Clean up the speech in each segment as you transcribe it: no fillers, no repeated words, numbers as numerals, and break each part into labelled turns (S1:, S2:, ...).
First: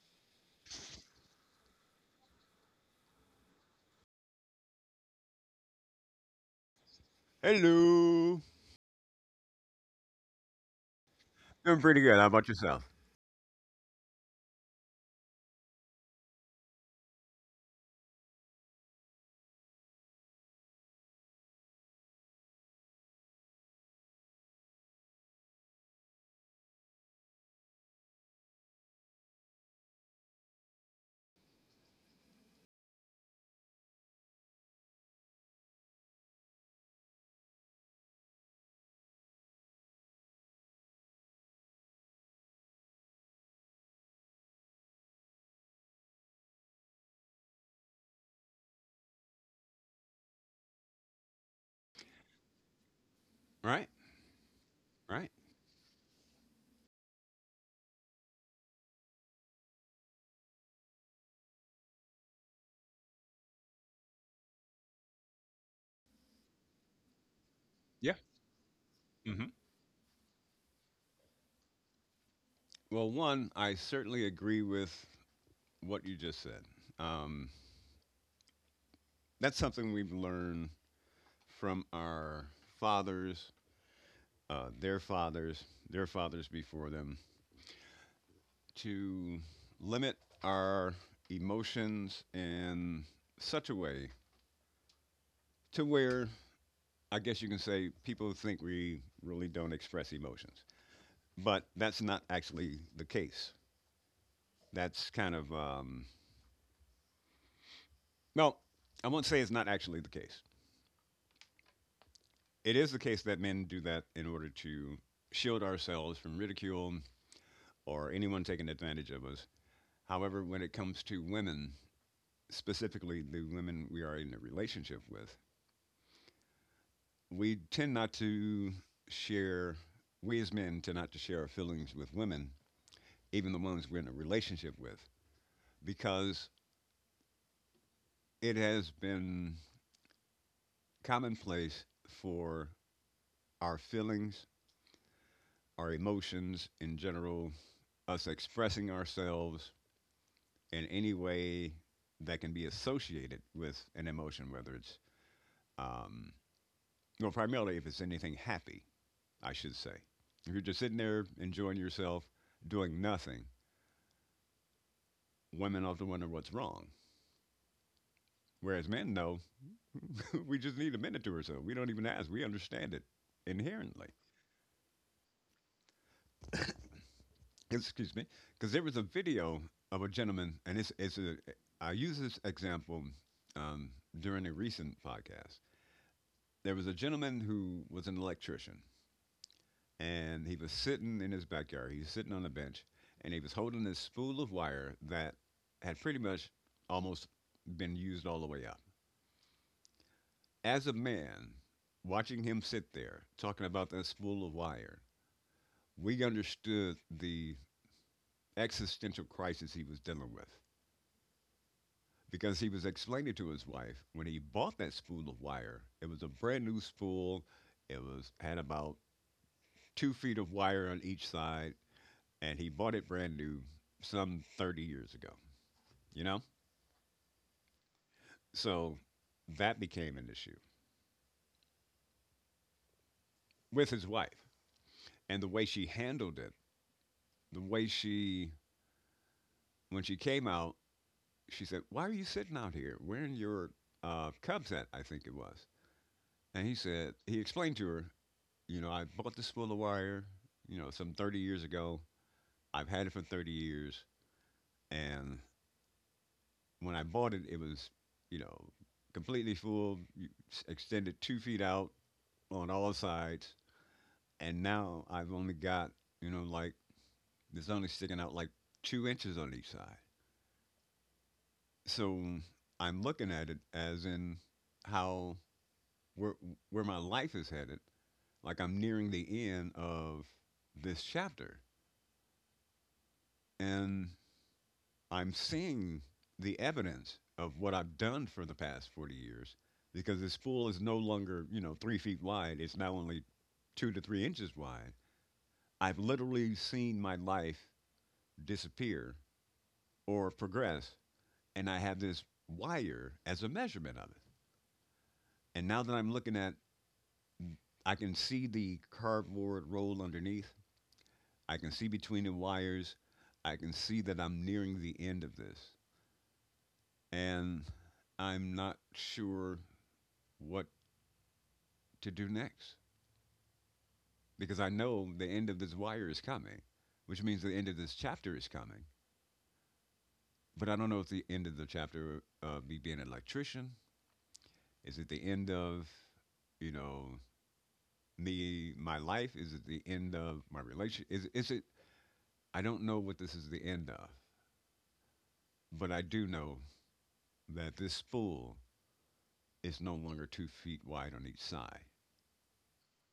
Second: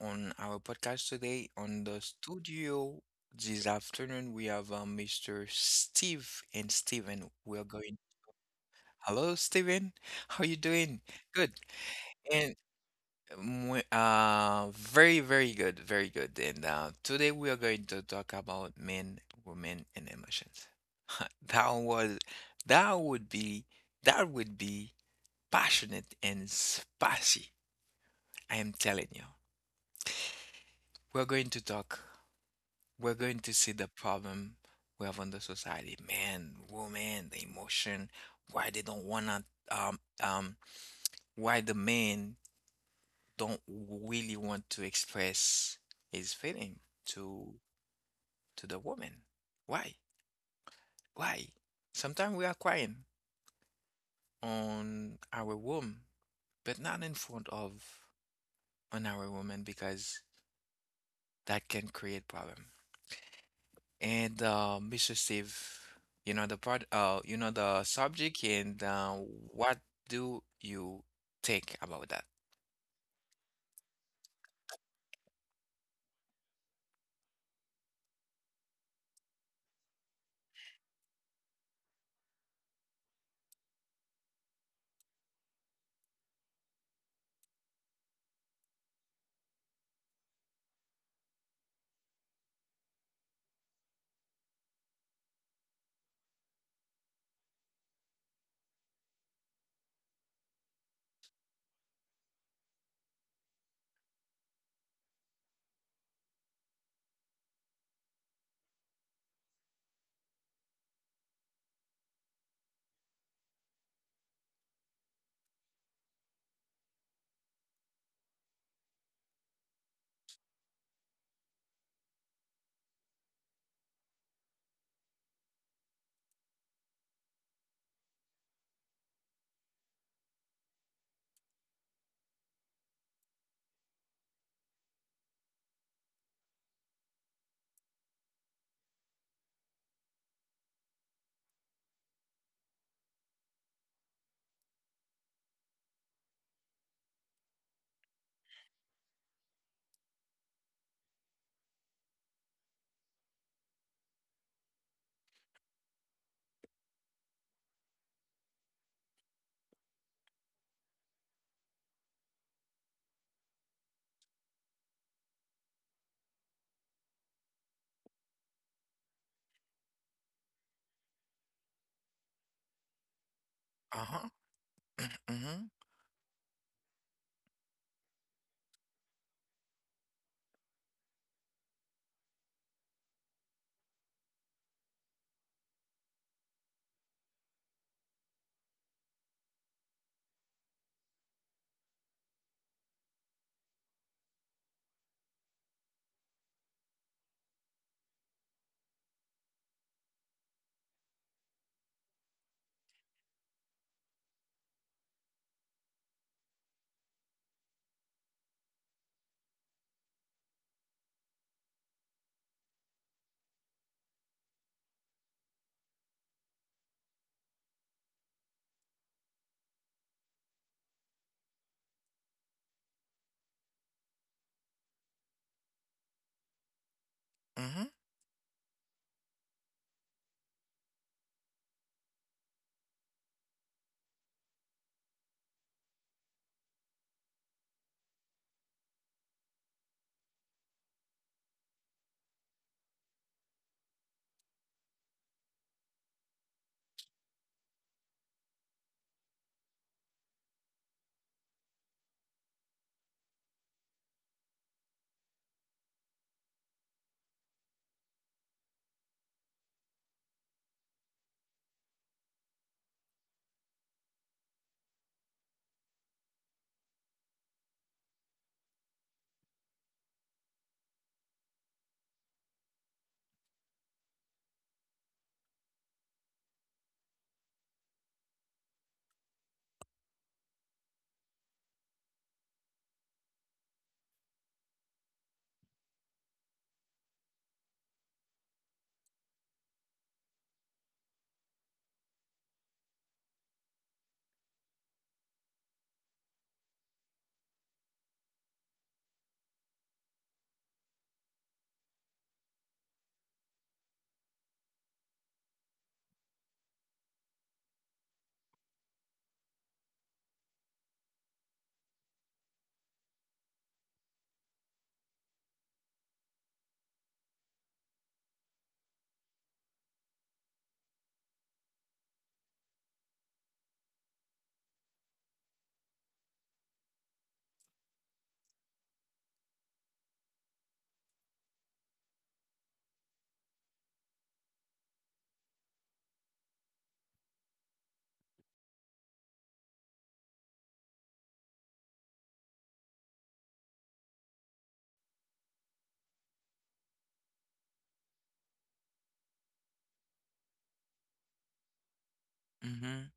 S1: on our podcast today on the studio this afternoon we have Mr. Steve and Steven. We're going.
S2: Hello.
S1: Hello, Steven. How you doing? Good.
S2: Doing pretty good. How about
S1: And
S2: yourself?
S1: um, we- uh, very, very good, very good. And today we are going to talk about men, women, and emotions. That was that would be that would be passionate and spicy. I am telling you. We're going to talk. We're going to see the problem we have on the society. Man, woman, the emotion, why they don't wanna um um why the man don't really want to express his feeling to to the woman. Why? Why? Sometimes we are crying
S2: Right,
S1: on
S2: right.
S1: our womb, but not in front of on our woman because that can create problem. And Mississippi, you know the part, you know the
S2: Yeah.
S1: subject, and
S2: hmm
S1: what do you think about that?
S2: Well, one, I certainly agree with what you just said. Um, that's something we've learned from our fathers, their fathers, their fathers before them, to limit our emotions in such a way to where I guess you can say people think we really don't express emotions. But that's not actually the case. That's kind of, well, I won't say it's not actually the case. It is the case that men do that in order to shield ourselves from ridicule or anyone taking advantage of us. However, when it comes to women, specifically the women we are in a relationship with, we tend not to share, we as men tend not to share our feelings with women, even the ones we're in a relationship with, because it has been commonplace for our feelings our emotions in general, us expressing ourselves in any way that can be associated with an emotion, whether it's, um, well, primarily if it's anything happy, I should say. If you're just sitting there enjoying yourself, doing nothing, women often wonder what's wrong. Whereas men know we just need a minute to ourselves. We don't even ask. We understand it inherently.
S1: Uh-huh. Mm-hmm.
S2: Excuse me, because there was a video of a gentleman, and I use this example um, during a recent podcast. There was a gentleman who was an electrician, and he was sitting in his backyard. He was sitting on a bench, and he was holding this spool of wire that had pretty much almost been used all the way up. As a man, watching him sit there talking about that spool of wire, we understood the existential crisis he was dealing with, because he was explaining to his wife when he bought that spool of wire, it was a brand new spool. It was had about two feet of wire on each side, and he bought it brand new some 30 years ago, you know?
S1: Mm-hmm.
S2: So that became an issue with his wife and the way she handled it. The way she, when she came out, she said, "Why are you sitting out here wearing your Cubs hat?" I think it was. And he said, he explained to her, "You know, I bought this spool of wire, you know, some 30 years ago. I've had it for 30 years. And when I bought it, it was, you know, completely full, extended two feet out on all sides. And now I've only got, you know, like, there's only sticking out like two inches on each side. So I'm looking at it as in how, where, where my life is headed. Like I'm nearing the end of this chapter. And I'm seeing the evidence of what I've done for the past 40 years because this pool is no longer, you know, three feet wide. It's now only two to three inches wide. I've literally seen my life disappear or progress, and I have this wire as a measurement of it. And now that I'm looking at, I can see the cardboard roll underneath. I can see between the wires. I can see that I'm nearing the end of this. And I'm not sure what to do next because I know the end of this wire is coming, which means the end of this chapter is coming. But I don't know if the end of the chapter me being an electrician is it the end of you know me my life is it the end of my relation is it I don't know what this is the end of, but I do know that this spool is no longer two feet wide on each side,
S1: Mm-hmm.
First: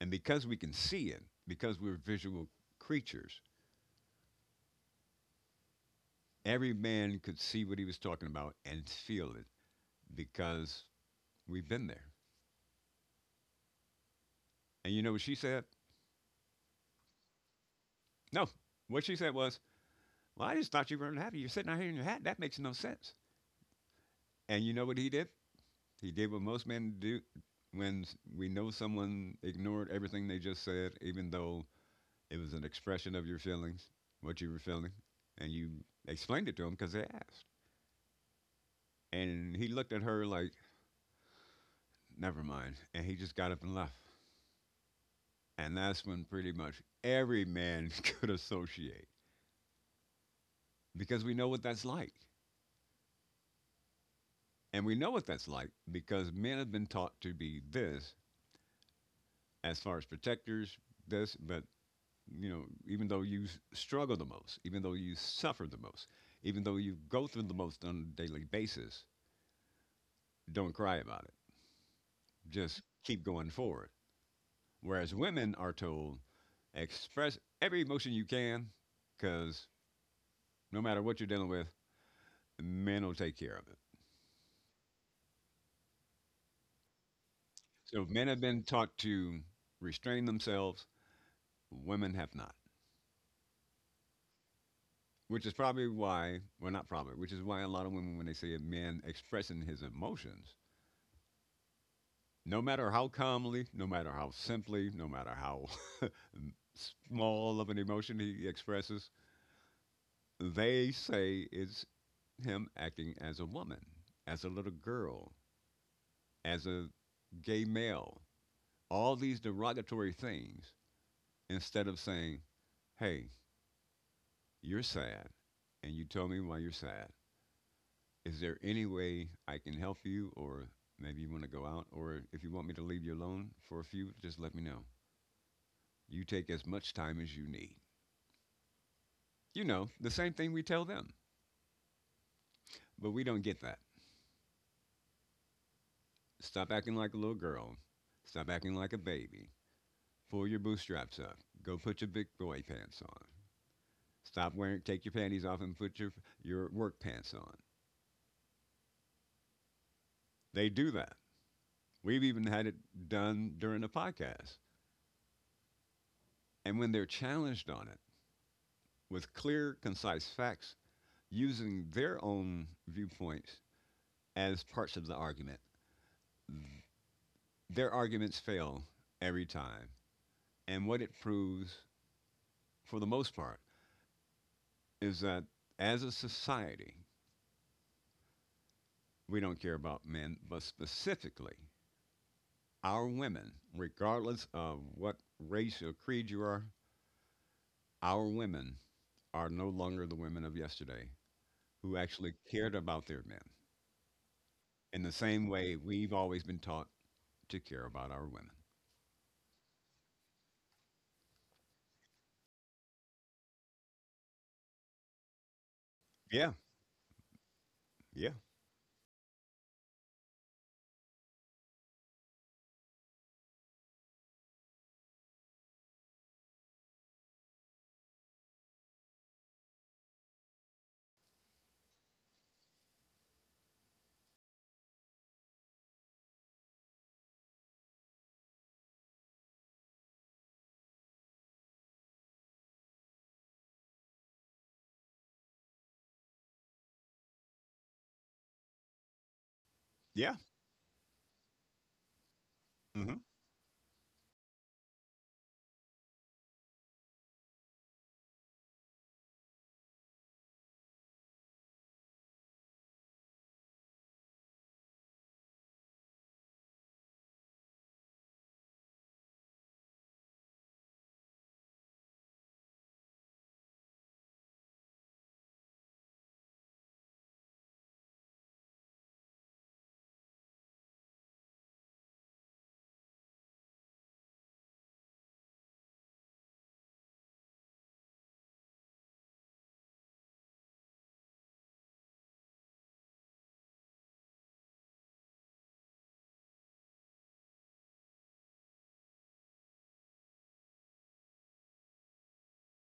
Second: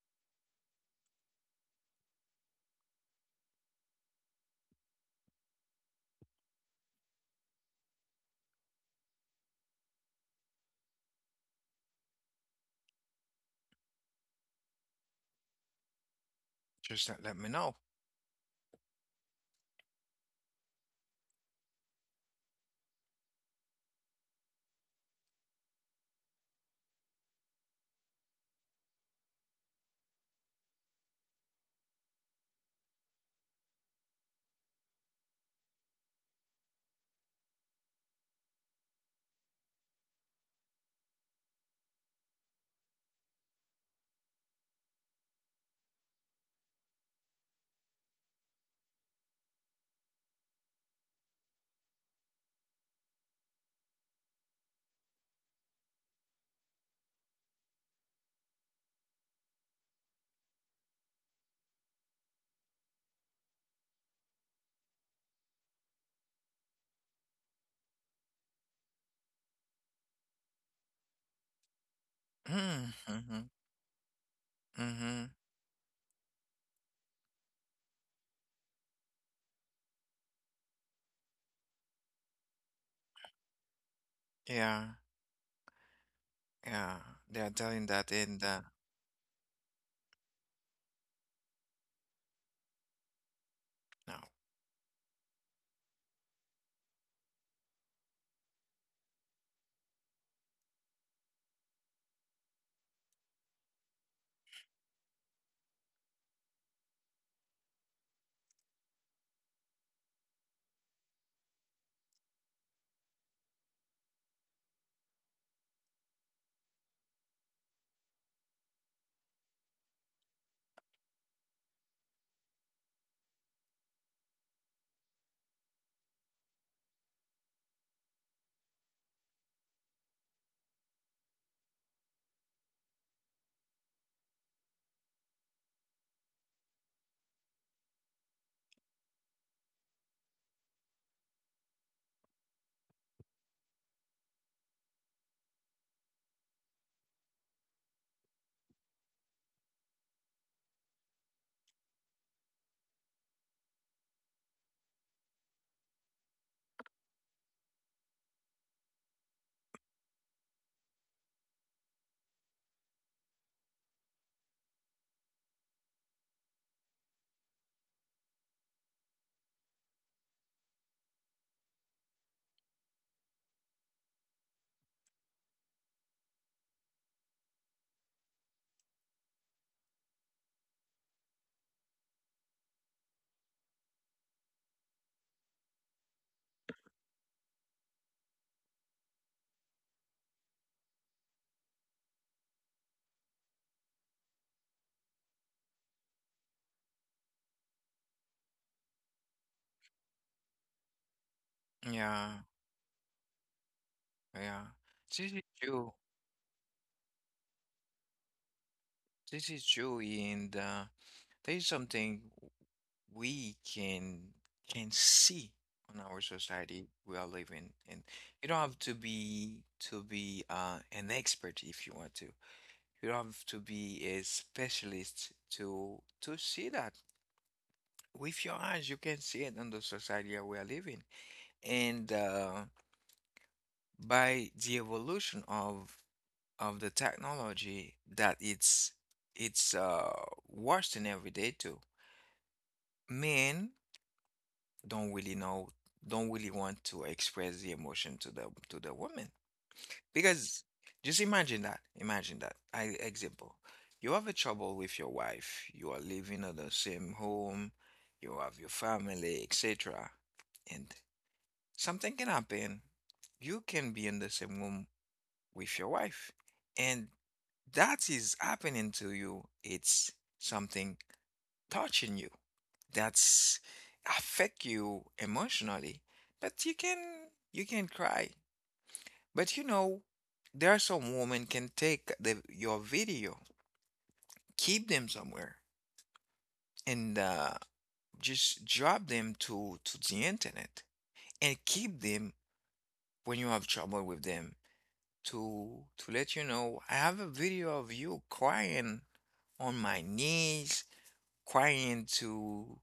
S2: and because we can see it, because we're visual creatures, every man could see what he was talking about and feel it because we've been there. And you know what she said?
S1: Just let me know.
S2: No. What she said was, "Well, I just thought you were unhappy. You're sitting out here in your hat. That makes no sense." And you know what he did? He did what most men do when we know someone ignored everything they just said, even though it was an expression of your feelings, what you were feeling, and you explained it to him because they asked. And he looked at her like, "Never mind." And he just got up and left. And that's when pretty much every man could associate because we know what that's like. And we know what that's like because men have been taught to be this as far as protectors, this, but you know, even though struggle the most, even though you suffer the most, even though you go through the most on a daily basis, don't cry about it. Just keep
S1: Mm-hmm.
S2: going forward. Whereas
S1: Mm-hmm.
S2: women are told, express every emotion you can because no matter what you're dealing with, men will take care of it.
S1: Yeah. Yeah. They are telling
S2: So
S1: that
S2: men
S1: in
S2: have
S1: the,
S2: been taught to restrain themselves, women have not.
S1: no.
S2: Which is probably why, well, not probably, which is why a lot of women, when they see a man expressing his emotions, no matter how calmly, no matter how simply, no matter how small of an emotion he expresses, they say it's him acting as a woman, as a little girl, as a gay male, all these derogatory things, instead of saying, hey, you're sad, and you told me why you're sad. Is there any way I can help you, or maybe you want to go out, or if you want me to leave you alone for a few, just let me know. You take as much time as you need. You know, the same thing we tell them, but we don't get that. Stop acting like a little girl. Stop acting like a baby. Pull your bootstraps up. Go put your big boy pants on. Stop wearing, take your panties off and put your work pants on. They do that. We've even had it done during the podcast. And when they're challenged on it with clear, concise facts, using their own viewpoints as parts of the argument. Their arguments fail every time. And what it proves, for the most part, is that as a society, we don't care about men, but specifically our women, regardless of what race or creed you are, our women are no longer the women of yesterday who actually
S1: Yeah.
S2: cared about their men
S1: Yeah,
S2: in the
S1: this is
S2: same way
S1: true.
S2: we've always been taught to care about our women.
S1: This is true, and there is something we can see on our
S2: Yeah,
S1: society we are living in.
S2: yeah,
S1: You don't have to be an expert if you want to. You don't have to be a specialist to see that. With your eyes, you can see it in the society that we are living, and by the evolution of the technology that it's worsening every day too. Men don't really know, don't really want to express the emotion to the woman
S2: yeah,
S1: because just imagine that. Imagine that. I
S2: hmm
S1: example, you have a trouble with your wife. You are living in the same home. You have your family, etc. And something can happen. You can be in the same room with your wife, and that is happening to you. It's something touching you that's affect you emotionally, but you can cry. But you know there are some women can take the your video, keep them somewhere, and just drop them to the internet and keep them when you have trouble with them to let you know I have a video of you crying on my knees, crying to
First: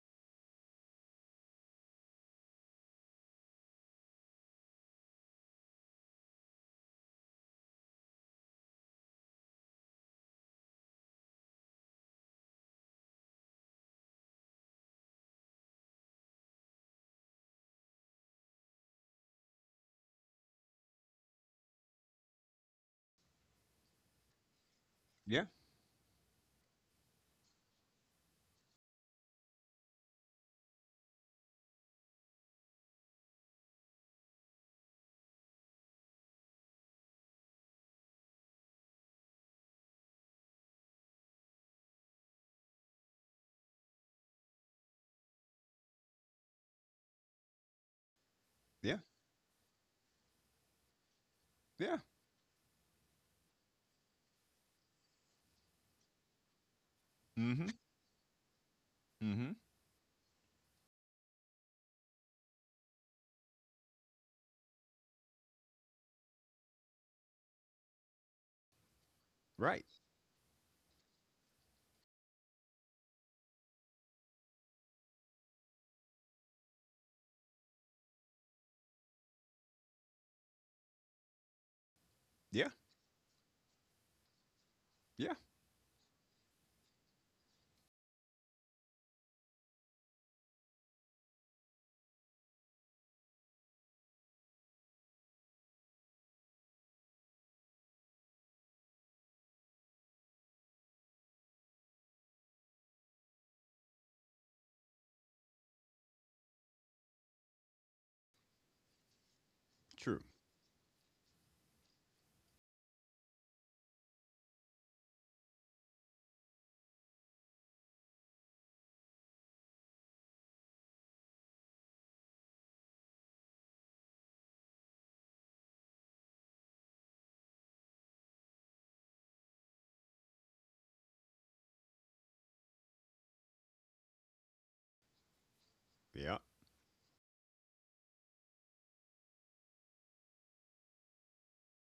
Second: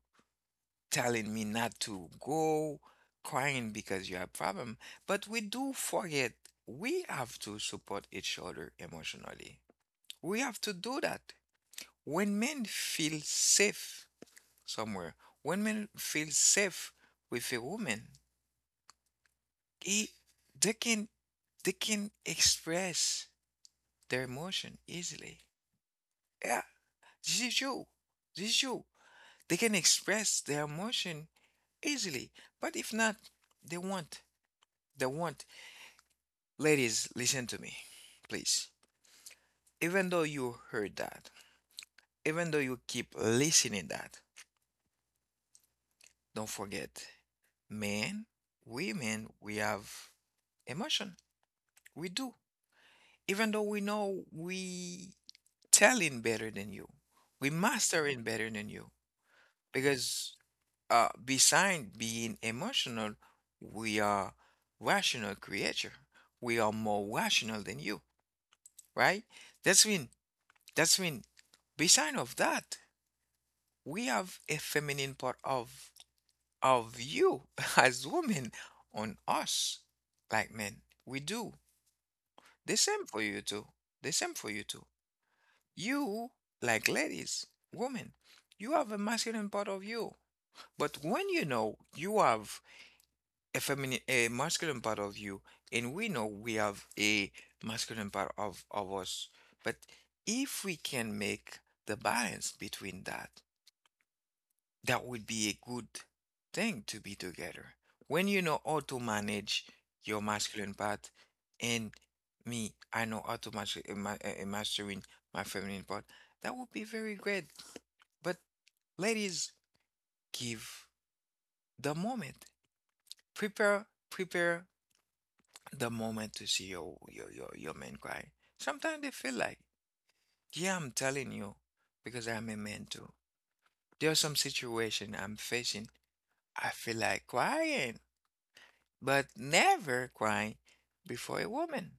S1: telling me not to go, crying because you have problem. But we do forget we have to support each other emotionally. We have to do that. When men feel safe somewhere, when men feel safe with a woman, he, they can they can express their emotion easily.
S2: yeah.
S1: Yeah, this is you. This is you. They can express their emotion easily. But if not, they want they want Ladies, listen to me, please. Even though you heard that, even though you keep listening that, don't forget, men,
S2: Yeah.
S1: women, we have emotion.
S2: Yeah.
S1: We do. Even though we know we telling better than you, we
S2: Mm-hmm.
S1: mastering better than you.
S2: Mm-hmm.
S1: Because beside being emotional, we are rational creature. We are more rational than you, right?
S2: Right.
S1: That's when that's when beside of that we have a feminine part of you as women on us, like men. We do
S2: Yeah.
S1: the same for you too, the same for you too.
S2: Yeah.
S1: You, like ladies, women, you have a masculine part of you. But when you know you have a feminine, a masculine part of you, and we know we have a masculine part of us, but if we can make the balance between that, that would be a good thing to be together. When you know how to manage
S2: True.
S1: your masculine part, and me, I know how to master, mastering my feminine part, that would be very great. But ladies, give the moment. Prepare, prepare the moment to see your man cry. Sometimes they feel like, yeah, I'm telling you, because I'm a man too. There are some situation I'm facing.
S2: Yeah.
S1: I feel like crying. But never cry before a woman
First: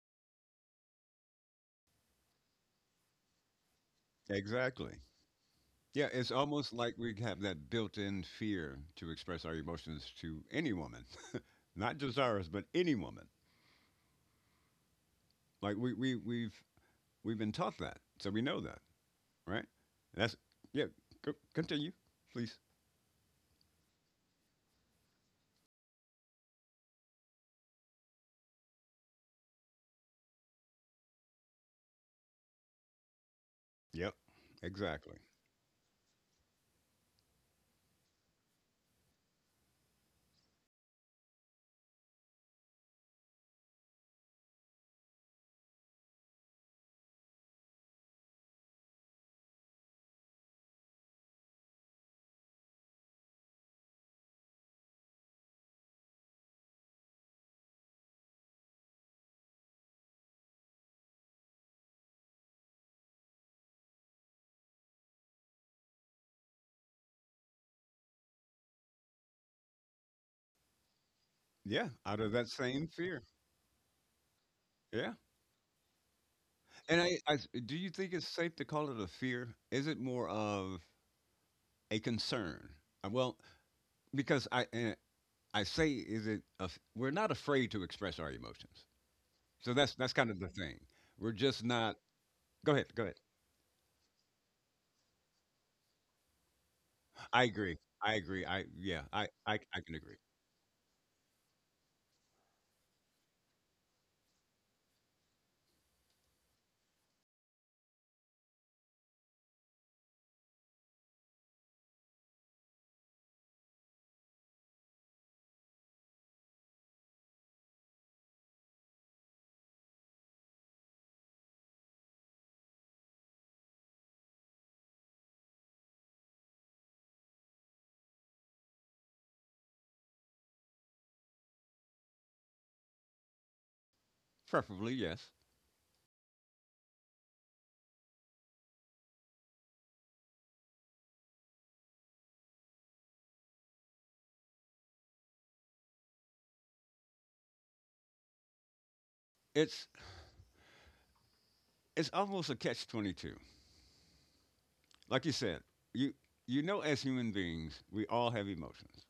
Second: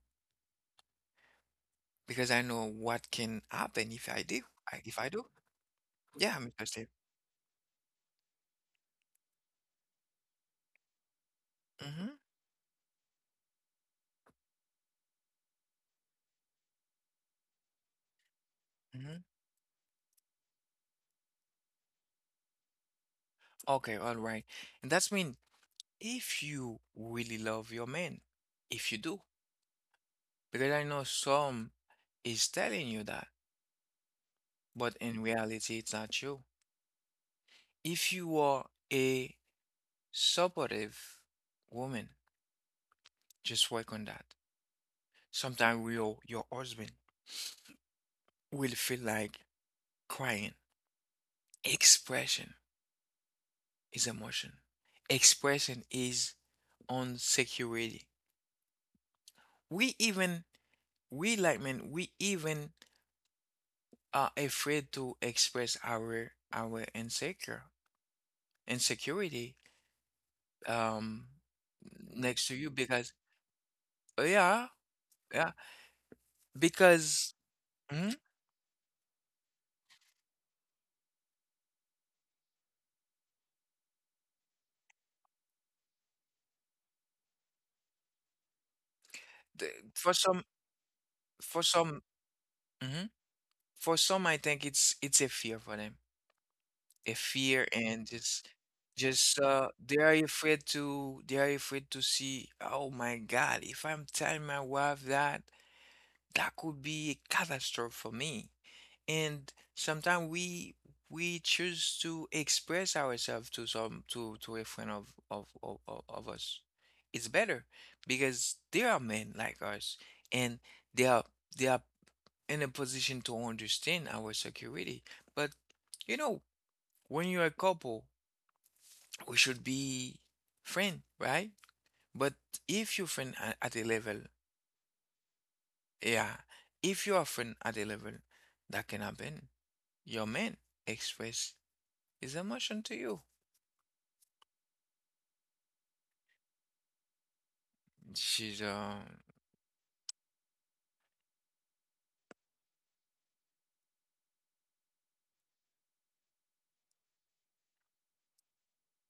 S1: because I know what can happen if I do. If
S2: Exactly.
S1: I do,
S2: Yeah. It's
S1: yeah, Mr.
S2: almost
S1: Steve.
S2: like we have that built-in fear to express our emotions to any woman, not
S1: Mm-hmm,
S2: just ours, but any woman. Like we've been taught that, so we know that,
S1: mm-hmm.
S2: right? That's yeah. Continue, please.
S1: Okay, all right. And that's mean if you really love your man, if you do, because I know some is telling you that,
S2: Yep.
S1: but
S2: Exactly.
S1: in reality, it's not true. If you are a supportive woman, just work on that. Sometimes your husband will feel like crying expression. Is emotion. Expression is insecurity. We even we like men, we even are afraid to express our insecure insecurity um
S2: Yeah. Out of
S1: next
S2: that
S1: to you
S2: same
S1: because
S2: fear.
S1: oh, yeah,
S2: Yeah.
S1: yeah
S2: And
S1: because
S2: do you think
S1: mhm,
S2: it's safe to call it a fear? Is it more of a concern? Well, because I and I say is it af- we're not afraid to express our emotions.
S1: the-
S2: So that's
S1: for
S2: kind of
S1: some
S2: the thing. We're just
S1: for
S2: not.
S1: some
S2: Go ahead. Go
S1: mhm,
S2: ahead.
S1: for some I think it's a fear for them, a
S2: I
S1: fear,
S2: agree.
S1: and
S2: I agree.
S1: just
S2: I yeah.
S1: just uh
S2: I can
S1: they are
S2: agree.
S1: afraid to, they are afraid to see oh my God, if I'm telling my wife that, that could be a catastrophe for me, and sometimes we choose to express ourselves to some to a friend of us. It's better because they are men like us, and they are they are in a position to understand our security. But you know when you're a couple, we should be friend, right? But if you friend at a level,
S2: Preferably yes.
S1: yeah, if you are friend at a level, that can happen. Your man express his emotion to you. She's
S2: It's it's almost a catch 22. Like you said, you you know, as human beings, we all have emotions.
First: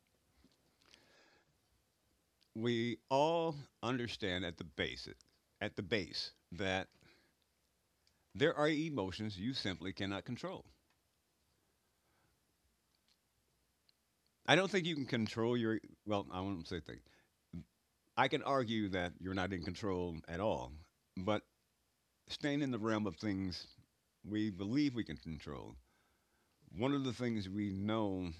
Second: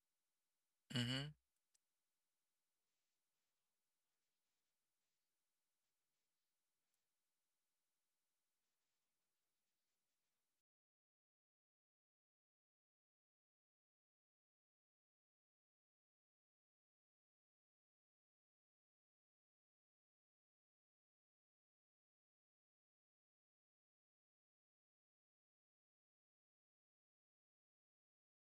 S1: mhm.
S2: We all understand at the basic at the base that there are emotions you simply cannot control. I don't think you can control your well, I won't say thing. I can argue that you're not in control at all, but staying in the realm of things we believe we can control, one of the things we know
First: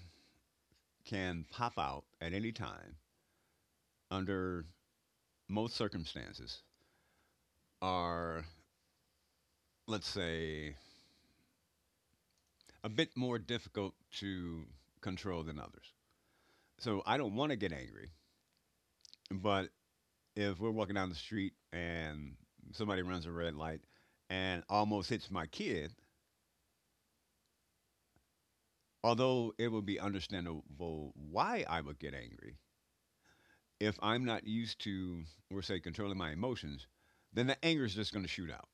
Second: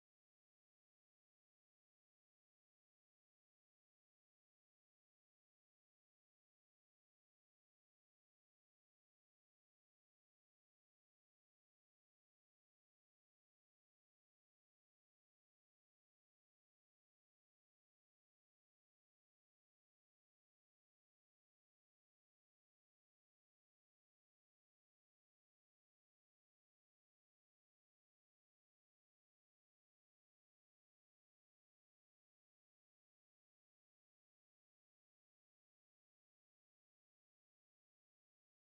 S2: can pop out at any time under most circumstances are, let's say, a bit more difficult to control than others. So I don't want to get angry, but if we're walking down the street and somebody runs a red light and almost hits my kid, although it would be understandable why I would get angry if I'm not used to, we'll say, controlling my emotions, then the anger is just going to shoot out.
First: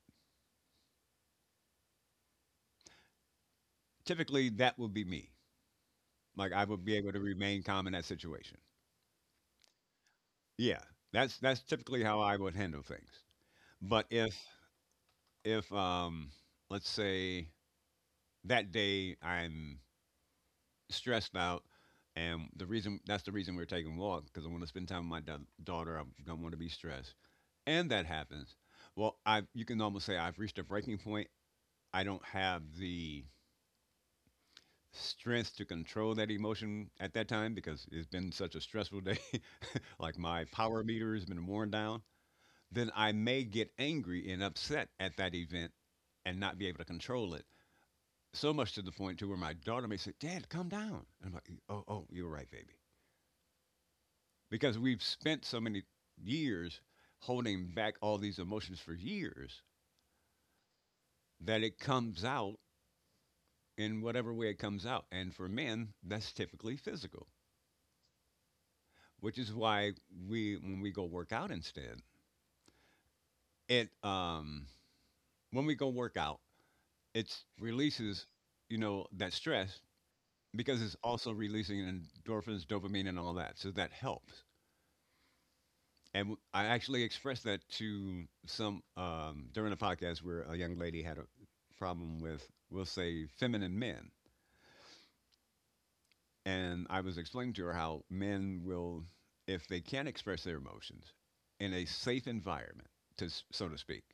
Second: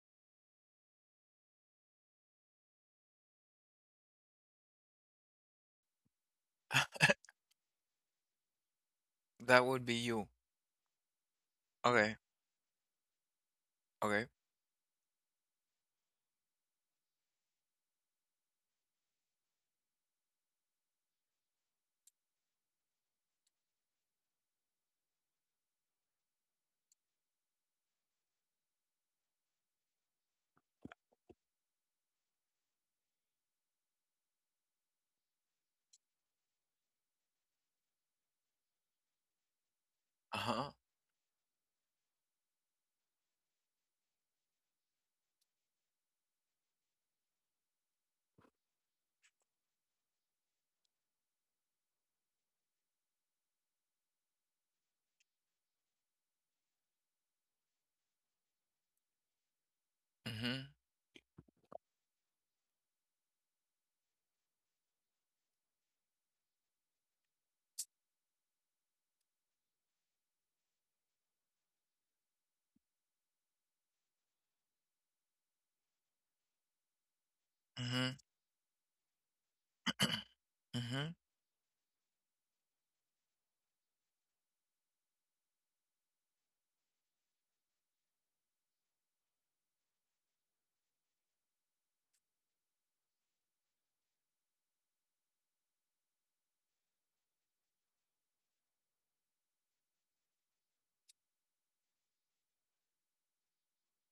S2: Typically, that would be me. Like I would be able to remain calm in that situation.
S1: That would be you.
S2: Yeah, that's typically
S1: Okay,
S2: how I would handle things. But
S1: okay.
S2: if let's say that day I'm stressed out, and the reason that's the reason we're taking a walk because I want to spend time with my daughter. I don't want to be stressed and that happens, well, I you can almost say I've reached a breaking point. I don't have the strength to control that emotion at that time because it's been such a stressful day. Like my
S1: Uh-huh.
S2: power meter has been worn down. Then I may get angry and upset at that event and not be able to control it. So much to the point to where my daughter may say, "Dad, calm down." And I'm like, "Oh, oh, you're right, baby," because we've spent so many years holding back all these emotions for years
S1: Mhm.
S2: that it comes out in whatever way it comes out. And for men, that's typically physical, which is why we when we go work out instead, it when we go work out, it
S1: Mhm.
S2: releases that stress, because it's
S1: Mhm.
S2: also releasing endorphins, dopamine, and all that. So that helps. And I actually expressed that to some during a podcast where a young lady had a problem with, we'll say, feminine men. And I was explaining to her how men will, if they can't express their emotions in a safe environment, to so to speak.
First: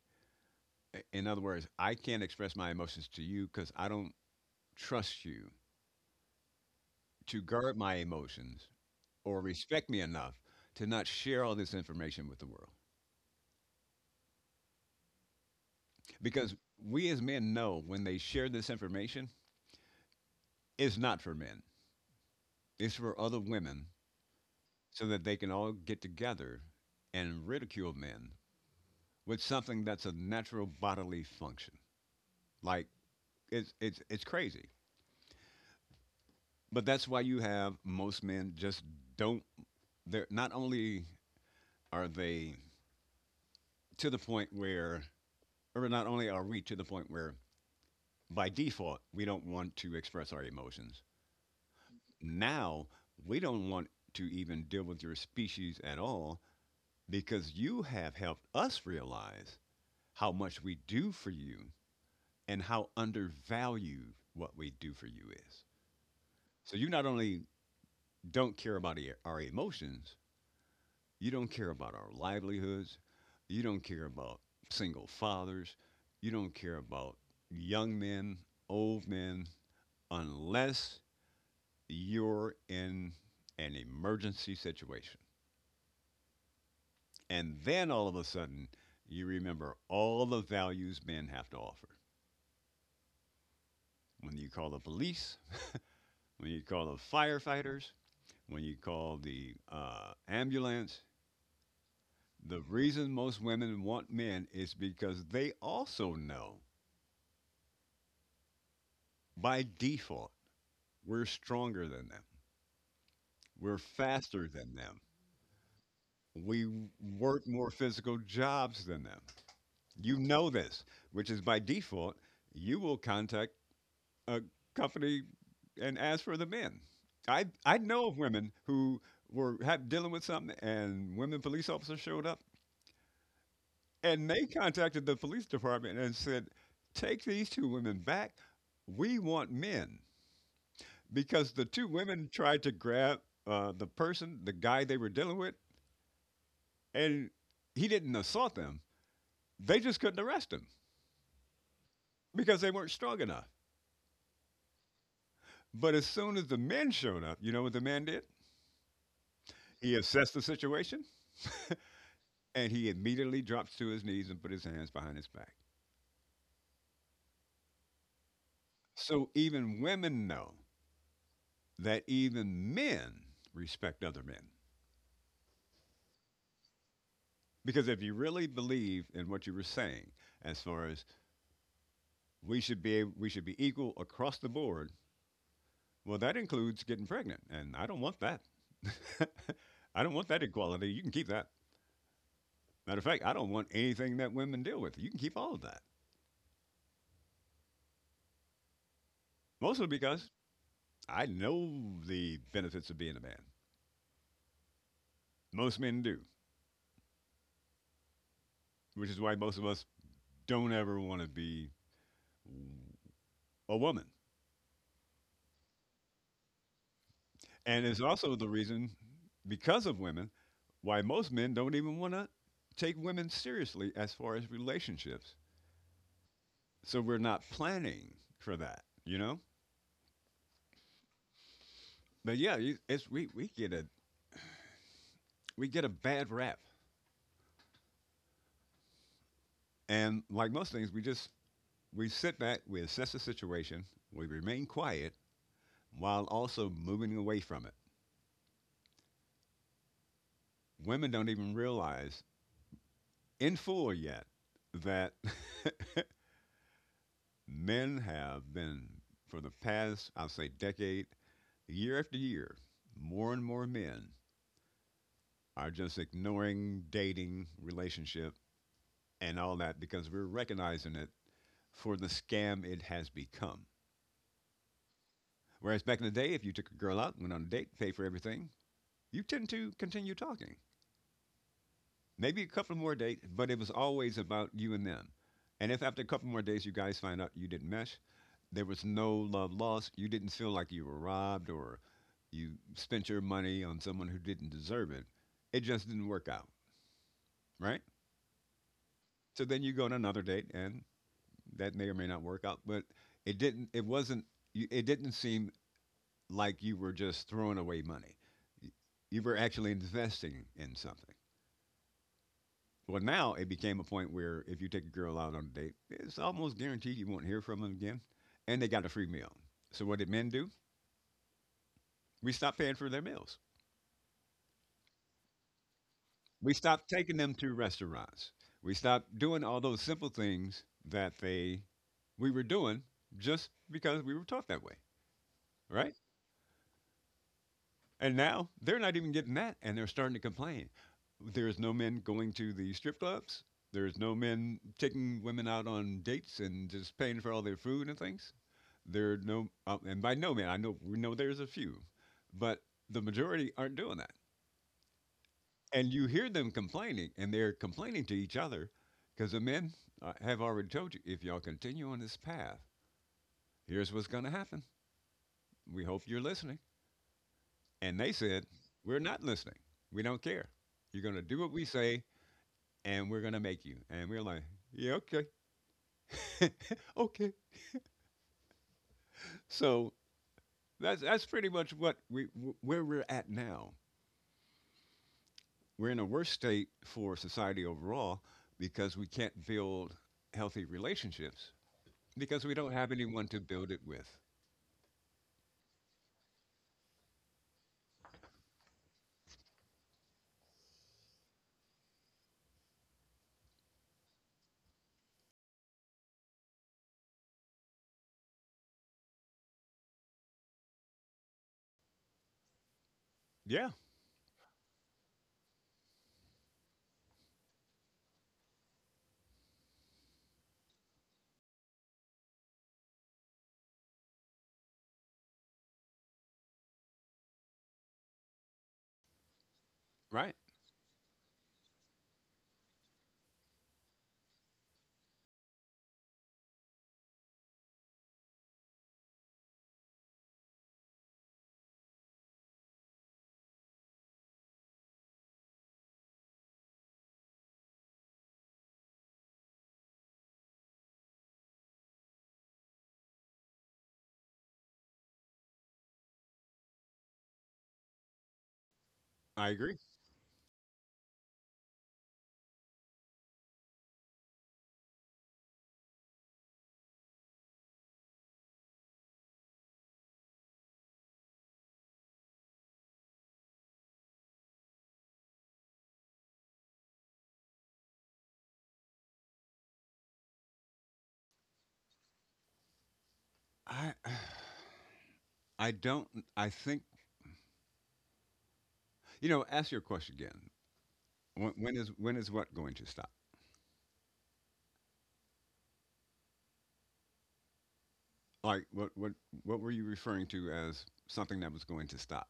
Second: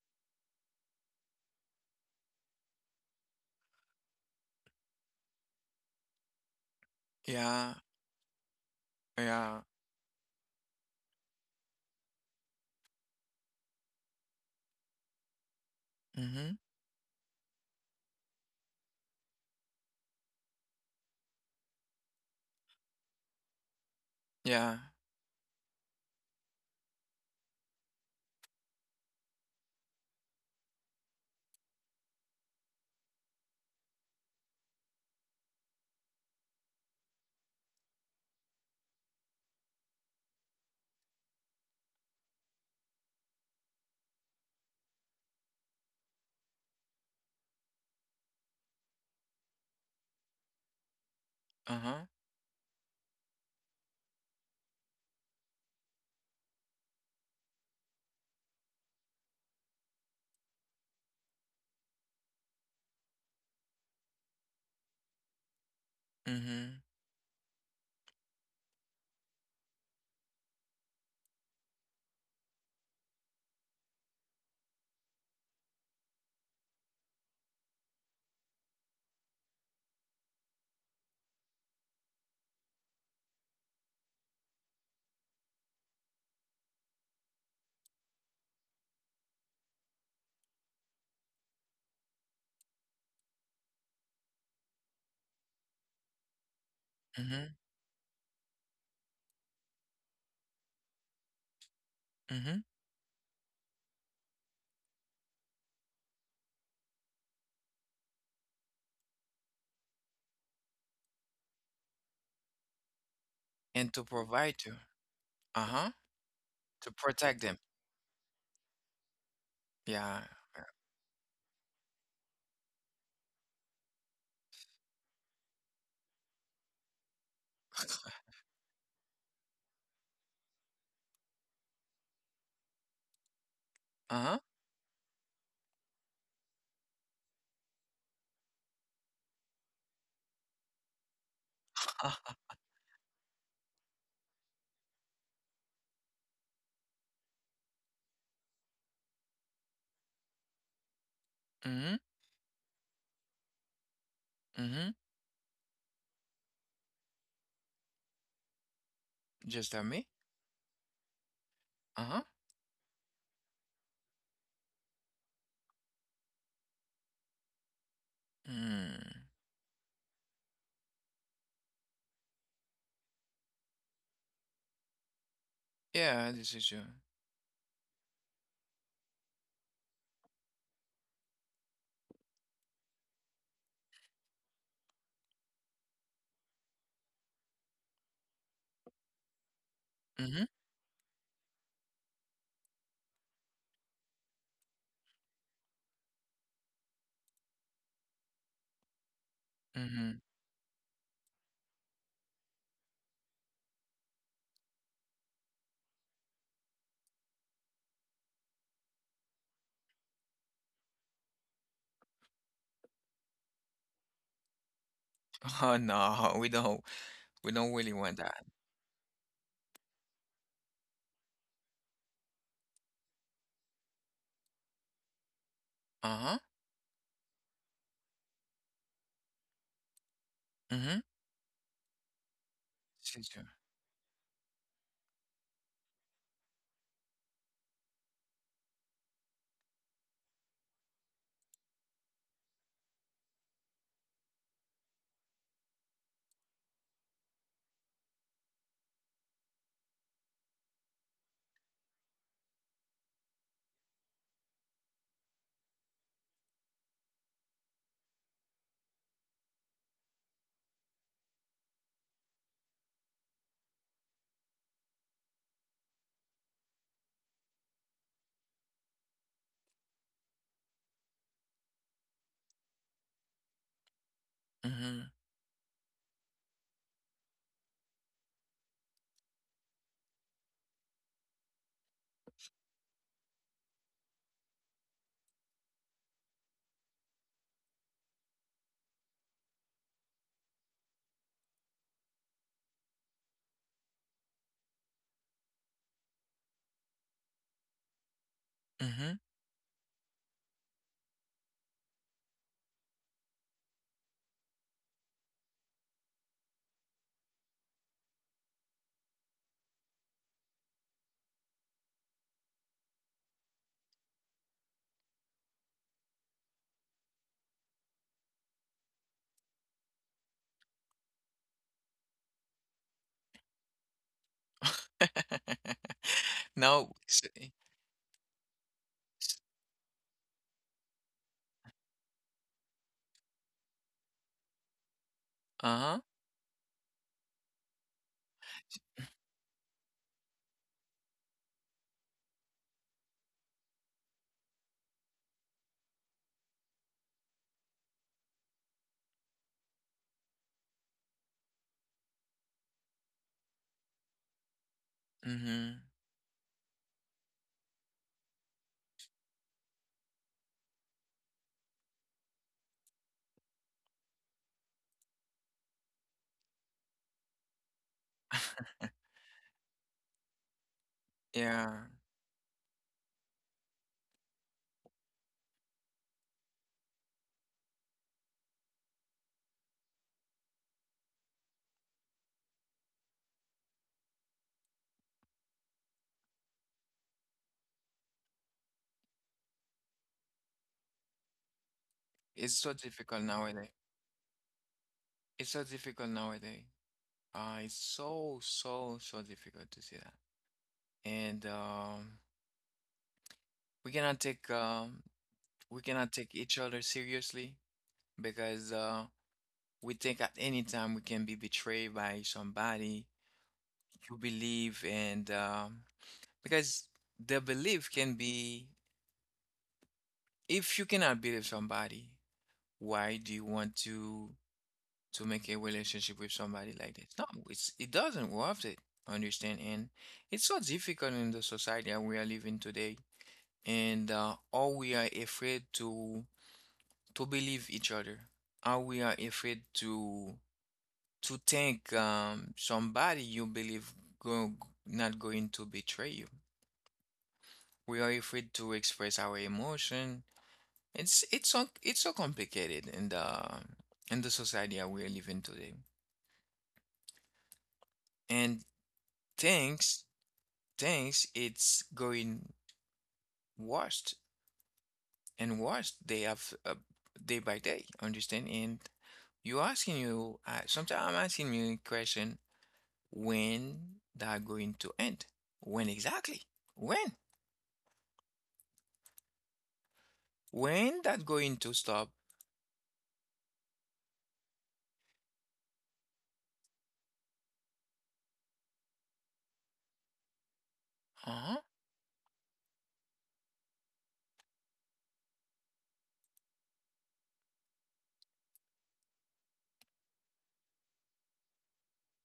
S2: In other words, I can't express my emotions to you because I don't trust you to
S1: Yeah.
S2: guard my emotions or
S1: Yeah.
S2: respect me enough to not share all this information with the world. Because
S1: Mhm.
S2: we as men know, when they share this information, it's not for men, it's for other women,
S1: Yeah.
S2: so that they can all get together and ridicule men with something that's a natural bodily function. Like it's crazy. But that's why you have most men just don't, they're not only are they to the point where, or not only are we to the point where, by default we don't want to express our emotions.
S1: Uh-huh.
S2: Now we don't want to even deal with your species at all, because you have helped us realize how much we do for you and how undervalued what we do for you is. So
S1: Mhm.
S2: you not only don't care about our emotions. You don't care about our livelihoods. You don't care about single fathers. You don't care about young men, old men, unless you're in an emergency situation. And then all of a sudden, you remember all the values men have to offer. When you call the police, when you call the
S1: Mhm.
S2: firefighters, when you call the ambulance, the
S1: Mhm.
S2: reason most women want men is because they also know by default we're stronger than them, we're
S1: And to
S2: faster
S1: provide
S2: than
S1: you.
S2: them,
S1: Uh-huh.
S2: we
S1: To protect
S2: work
S1: them.
S2: more physical jobs than them. You
S1: Yeah.
S2: know this, which is, by default, you will contact a company and ask for the men. I know of women who were had, dealing with something, and women police officers showed up, and
S1: Uh-huh.
S2: they contacted the police department and said, "Take these two women back. We want men." Because the two women
S1: Uh-huh.
S2: tried to grab the person, the guy they were dealing with, and he didn't assault them. They just couldn't arrest him
S1: Mhm.
S2: because they weren't strong enough.
S1: Mm-hmm.
S2: But as soon as the men showed up, you know what the man did?
S1: Just at
S2: He
S1: me.
S2: assessed the situation,
S1: Uh-huh.
S2: and he immediately drops to his knees and put his hands behind his back.
S1: Mm.
S2: So even women know that even men respect other men.
S1: Yeah, this is you.
S2: Because if you really believe in what you were saying, as far as we should be equal across the board, well, that includes getting pregnant, and I don't want that. I don't want that
S1: Mm-hmm.
S2: equality. You can keep that. Matter of fact, I don't want anything that women deal with. You can keep all of that. Mostly
S1: Mm-hmm.
S2: because I know the benefits of being a man. Most men do, which is why most of us don't ever want to be a woman.
S1: Oh no, we don't
S2: And
S1: really
S2: it's
S1: want
S2: also
S1: that.
S2: the reason, because of women, why most men don't even want to take women seriously as far as relationships.
S1: Uh-huh.
S2: So we're not planning for that, you know.
S1: Mm-hmm.
S2: But yeah, you- it's
S1: This is you.
S2: we get a bad rap, and like most things, we sit back, we assess the situation, we remain quiet while also moving away from it. Women don't even realize in full yet that men have been, for the past, I'll say, decade. Year after year, more and more men are just ignoring dating, relationship, and all that because we're recognizing it for the scam it has become.
S1: Mm-hmm.
S2: Whereas back in the day, if you took a girl out, went on a date, paid for everything, you tend to continue talking. Maybe a couple more dates, but it was always about you and them. And if after a couple more days you guys find out you didn't mesh, there was no love lost, you didn't feel like you were robbed or you spent your money on someone who didn't deserve it, it just didn't work out, right?
S1: Mm-hmm.
S2: So then you go on another date, and that may or may not work out. But it didn't. It wasn't. It didn't seem like you were just throwing away money. Y- You were actually investing in something. Well, now it became a point where if you take a girl out on a date, it's almost guaranteed you won't hear from them again, and they got a free meal. So what did men do? We stopped paying for their meals. We stopped
S1: No.
S2: taking them to restaurants. We stopped doing all those simple things that they we were doing just because we were taught that way, right?
S1: Uh-huh.
S2: And now they're not even getting that, and they're starting to complain. There's no men going to the strip clubs. There's no men taking women out on dates and just paying for all their food and things. There are no, and by no men, I know, we know there's a few, but the majority aren't doing that.
S1: Mm-hmm.
S2: And you hear them complaining, and they're complaining to each other because the men, have already told you, if y'all continue on this path, here's what's going to happen. We hope you're listening. And they said, "We're not listening. We don't care. You're going to do what we
S1: Yeah.
S2: say, and we're going to make you." And we're like, "Yeah, okay. okay." So that's pretty much what where we're at now. We're in a worse state for society overall, because we can't build healthy relationships, because we
S1: It's
S2: don't
S1: so
S2: have
S1: difficult
S2: anyone to build
S1: nowadays.
S2: it with.
S1: It's so difficult nowadays. It's so, so, so difficult to see that. And we cannot take we cannot take each other seriously because we think at any time we can be betrayed by somebody
S2: Yeah,
S1: you believe, and because the belief can be, if you cannot believe somebody, why do you want to make a relationship with somebody like that? No, it doesn't worth it. Understand? And
S2: right.
S1: it's so difficult in the society that we are living today, and all we are afraid to believe each other. How we are afraid to think somebody you believe go, not going to betray you. We are afraid to express our emotion. It's so complicated in the society that we're living today. And
S2: I agree.
S1: things things it's going worse and worse. They have day by day. Understand? And you asking you sometimes I'm asking you a question, when that going to end? When exactly? When? When that going to stop?
S2: I I don't I think, ask your question again. When,
S1: Huh?
S2: when is when is what going to stop? Like what were you referring to as something that was going to stop?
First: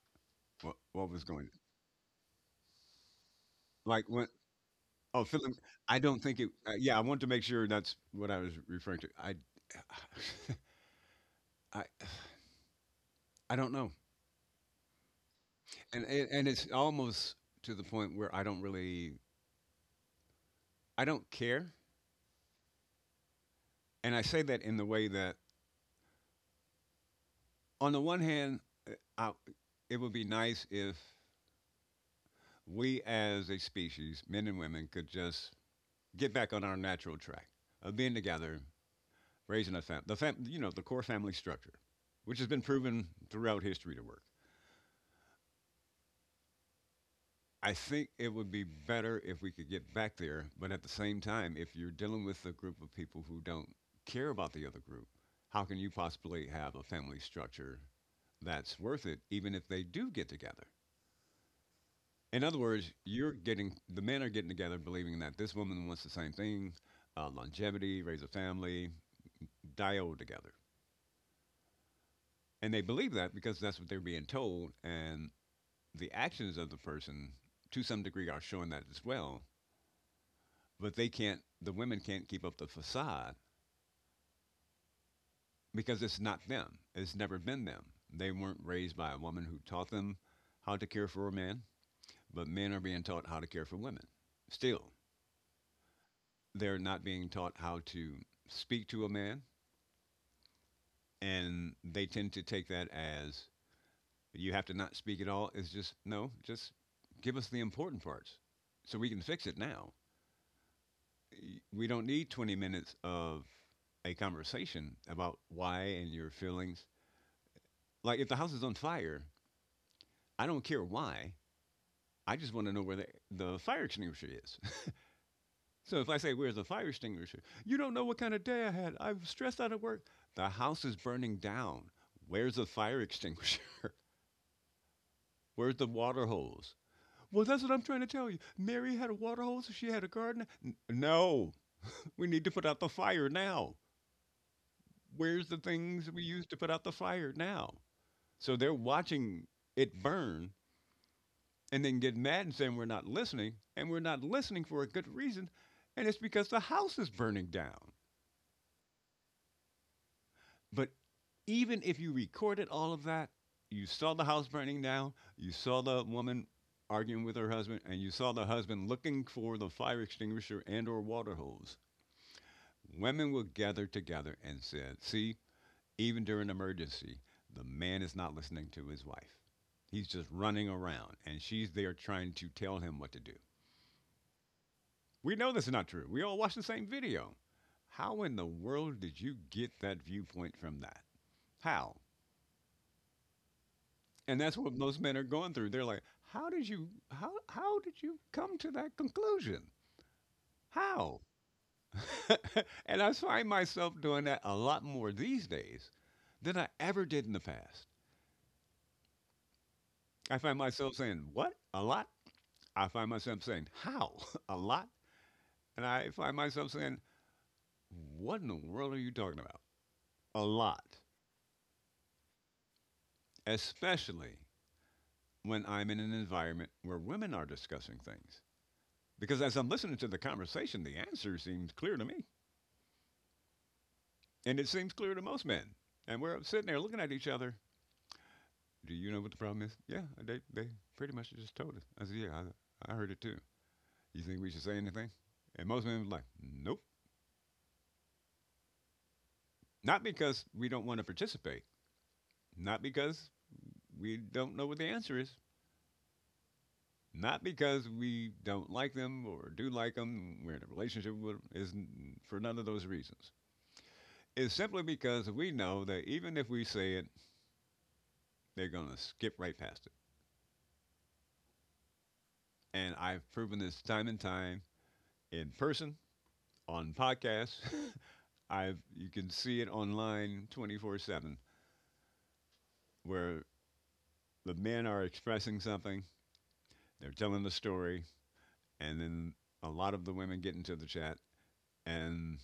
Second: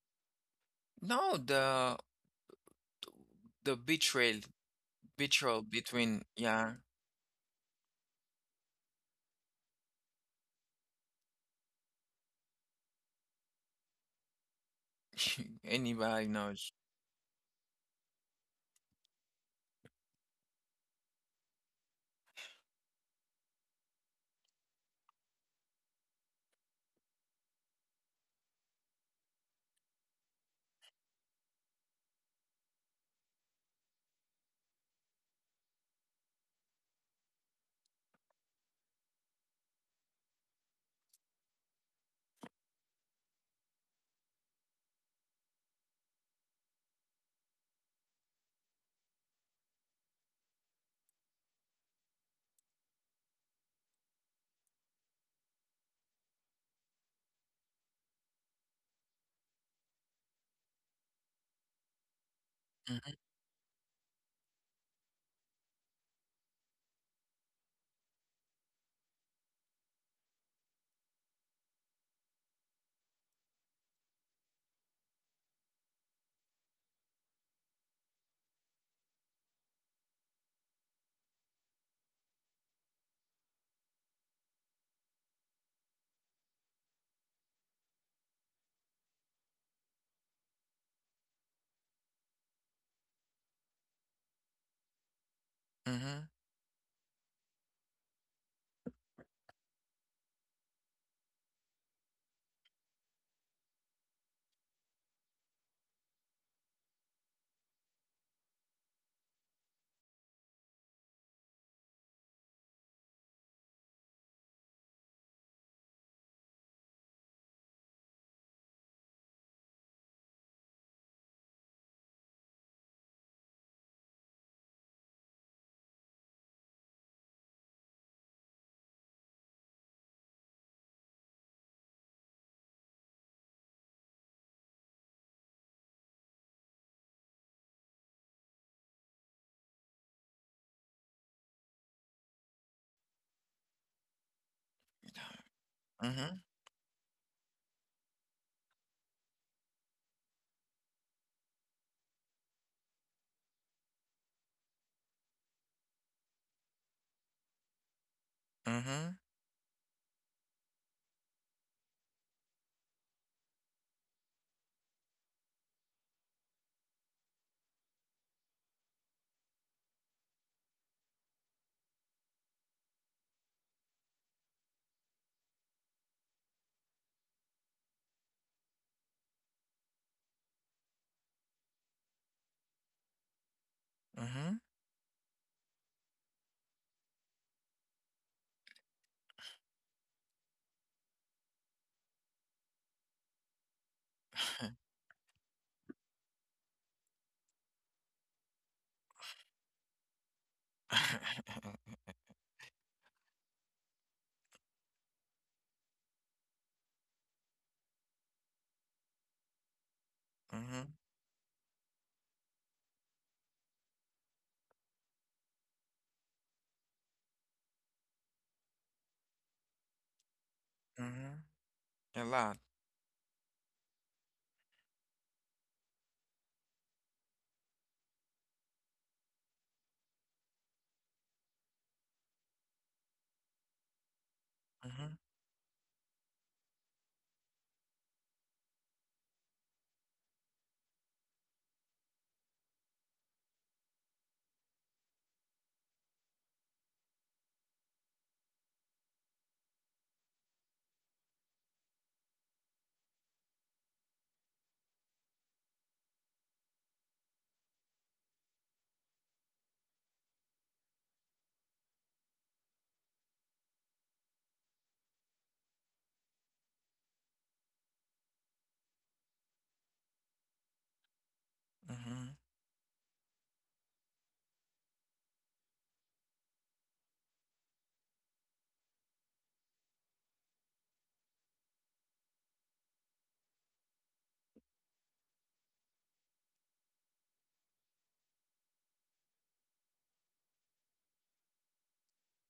S2: What was
S1: No,
S2: going,
S1: the
S2: like, when?
S1: betrayal,
S2: Oh, Philip, I don't
S1: between
S2: think it.
S1: yeah,
S2: Yeah, I want to make sure that's what I was referring to. I I I don't know, and
S1: anybody
S2: and and it's
S1: knows.
S2: almost to the point where I don't care, and I say that in the way that, on the one hand, uh, I, it would be nice if we as a species, men and women, could just get back on our natural track of being together, raising a family. The the core family structure, which has been proven throughout history to work. I think it would be better if we could get back there, but at the same time, if you're dealing with a group of people who don't care about the other group, how can you possibly have a family structure that's worth it, even if they do get together? In other words,
S1: Mm-hmm,
S2: you're getting the men are getting together believing that this woman wants the same thing, longevity, raise a family, die old together, and they believe that because that's what they're being told, and the actions of the person to some degree are showing that as well, but the women can't keep up the facade, because it's not them. It's never been them. They weren't raised by a woman who taught them how to care for a man, but men are being taught how to care for women. Still, they're not being taught how to speak to a man, and they tend to take that as, you have to not speak at all. It's just, no, just give us the important parts so we can fix it now. We don't need 20 minutes of a conversation about why and your feelings. Like, if the house is on fire, I don't care why. I just want to know where the fire extinguisher is. So if I say, "Where's the fire extinguisher?" You don't know what kind of day I had. I'm stressed out at work. The house is burning down. Where's the fire extinguisher? Where's the water hose? Well, that's what I'm trying to tell you. Mary had a water hose. She had a garden. No, we need to put out the fire now. Where's the
S1: mm-hmm,
S2: things we
S1: mm-hmm,
S2: used to put out the fire now? So they're watching it burn and then get mad and saying we're not listening, and we're not listening for a good reason, and it's because the house is burning down.
S1: mm-hmm,
S2: But even if you recorded all of that, you saw the house burning down, you saw the woman arguing with her husband, and you saw the husband looking for the fire extinguisher and or water hose. Women will gather together and said, "See, even during emergency, the man is not listening to his wife. He's just running around, and she's there trying to tell him what to do."
S1: mm-hmm.
S2: We know this is not true. We all watch the same video. How in the world did you get that viewpoint from that? How? And that's what most men are going through. They're like, "How did you how did you come to that conclusion? How?" And I find myself doing that a lot more these days than I ever did in the past. I find
S1: Mm-hmm,
S2: myself saying, "What? A lot?" I find myself saying, "How?" A lot? And I find myself saying, "What in the world are you talking about?" A lot.
S1: mm-hmm. A lot.
S2: Especially when I'm in an environment where women are discussing things. Because as I'm listening to the conversation, the answer seems clear to me. And it seems
S1: Mm-hmm,
S2: clear to most men. And we're sitting there looking at each other. Do you know what the problem is? Yeah, they pretty much just told us. I said, "Yeah, I heard it too. You think we should say anything?" And most men were like, "Nope." Not because we don't want to participate, not because we don't know what the answer is. Not because we don't like them or do like them, we're in a relationship with them, is for none of those reasons. It's simply because we know that even if we say it, they're going to skip right past it.
S1: mm-hmm,
S2: And I've proven this time and time in person, on podcasts. I've You can see it online 24/7 where the men are expressing something, they're telling the story, and then a lot of the women get into the chat and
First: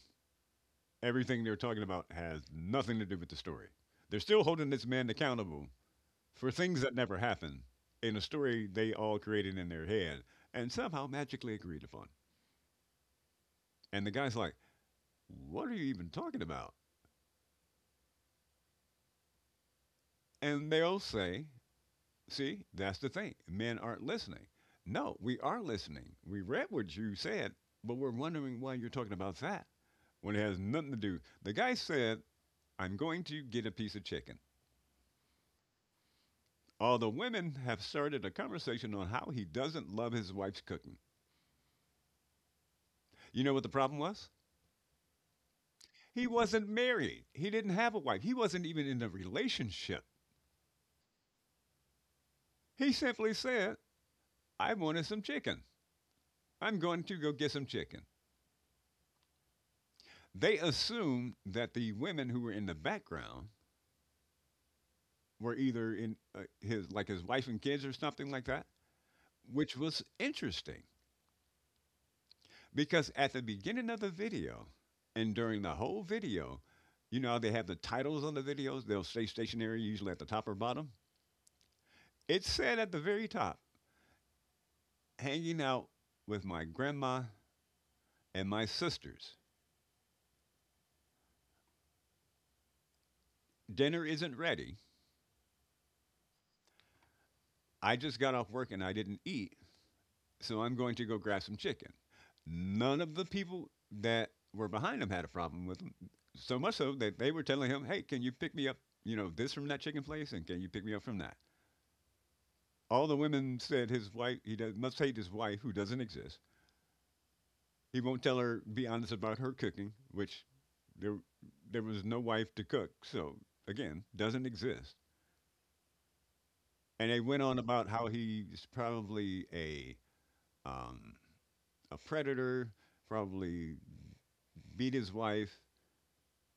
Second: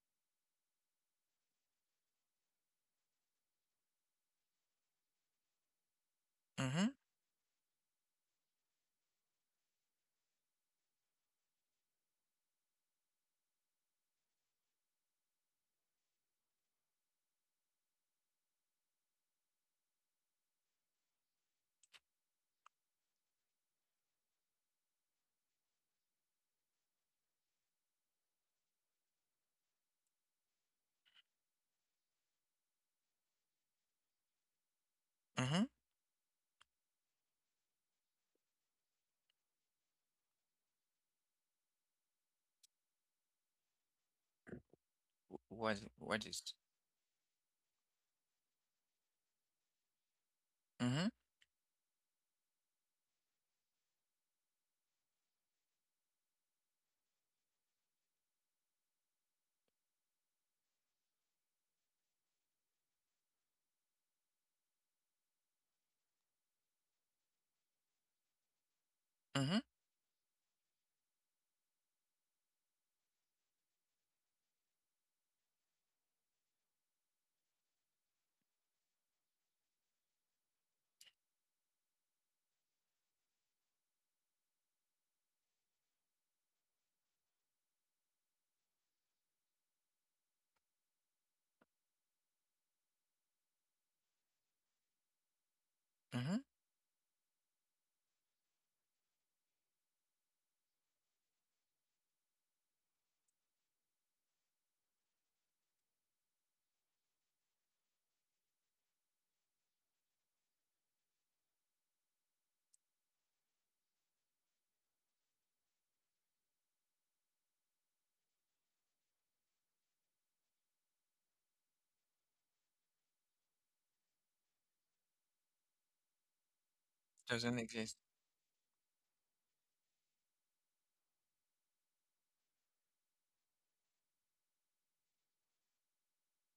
S2: everything they're talking about has nothing to do with the story. They're still holding this man accountable for things
S1: mm-hmm,
S2: that never happened in a story they all created in their head and somehow magically agreed upon. And the guy's like, "What are you even talking about?" And they'll say, "See, that's the thing. Men aren't listening." No, we are listening. We read what you said, but we're wondering why you're talking about that when it has nothing to do. The guy said, "I'm going to get a piece of chicken."
S1: mm-hmm.
S2: Although women have started a conversation on how he doesn't love his wife's cooking. You know what the problem was?
S1: What
S2: He
S1: is?
S2: wasn't married. He didn't have a wife. He wasn't even in a relationship.
S1: Mm-hmm,
S2: He simply said, "I wanted some chicken. I'm going to go get some chicken." They assumed that the women who were in the background were either in his, like his wife and kids or something like that,
S1: mm-hmm,
S2: which was interesting. Because at the beginning of the video and during the whole video, you know how they have the titles on the videos? They'll stay stationary, usually at the top or bottom. It said at the very top, "Hanging out with my grandma and my sisters. Dinner isn't ready.
S1: mm-hmm.
S2: I just got off work and I didn't eat, so I'm going to go grab some chicken." None of the people that were behind him had a problem with him, so much so that they were telling him, "Hey, can you pick me up, you know, this from that chicken place, and can you pick me up from that?" All the women said his wife, he does, must hate his wife who doesn't exist. He won't tell her, be honest about her cooking, which there, there was no wife to cook. So again, doesn't exist. And they went
S1: Doesn't
S2: on about
S1: exist.
S2: how he's probably um, a predator, probably beat his wife.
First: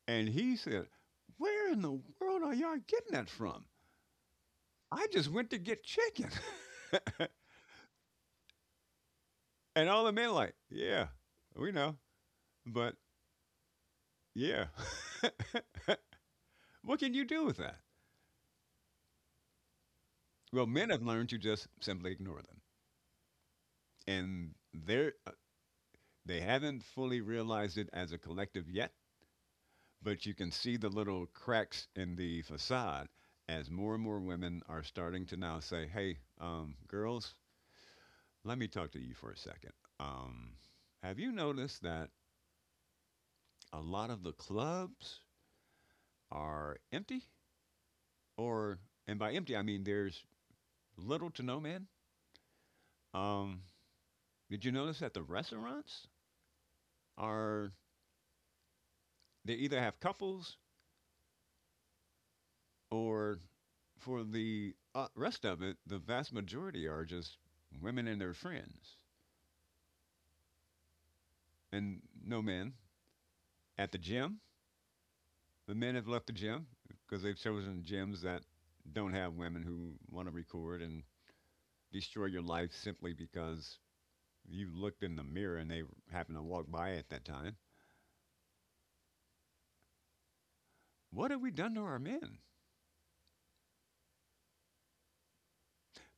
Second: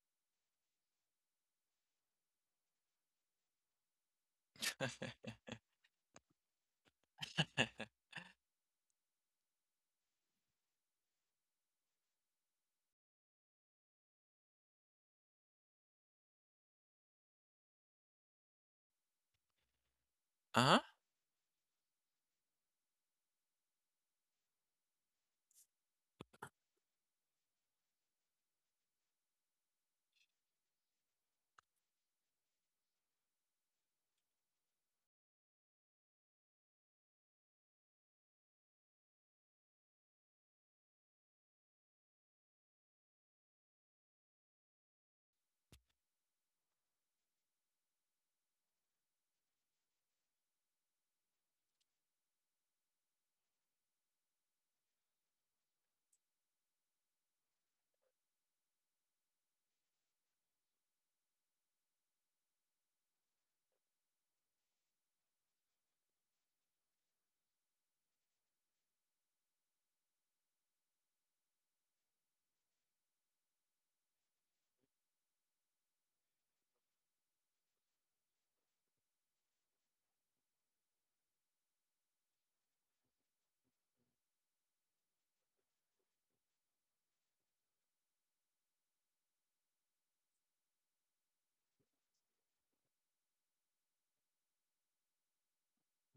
S2: And he said, "Where in the world are y'all getting that from? I just went to get chicken." And all the men like, "Yeah, we know. But yeah." What can you do with that? Well,
S1: Uh-huh.
S2: men have learned to just simply ignore them, and they haven't fully realized it as a collective yet. But you can see the little cracks in the facade as more and more women are starting to now say, "Hey, girls, let me talk to you for a second. Um, have you noticed that a lot of the clubs are empty? Or, and by empty, I mean there's little to no men. Um, did you notice that the restaurants are they either have couples or for the rest of it, the vast majority are just women and their friends and no men. At the gym, the men have left the gym because they've chosen gyms that don't have women who want to record and destroy your life simply because you looked in the mirror and they happened to walk by at that time. What have we done to our men?"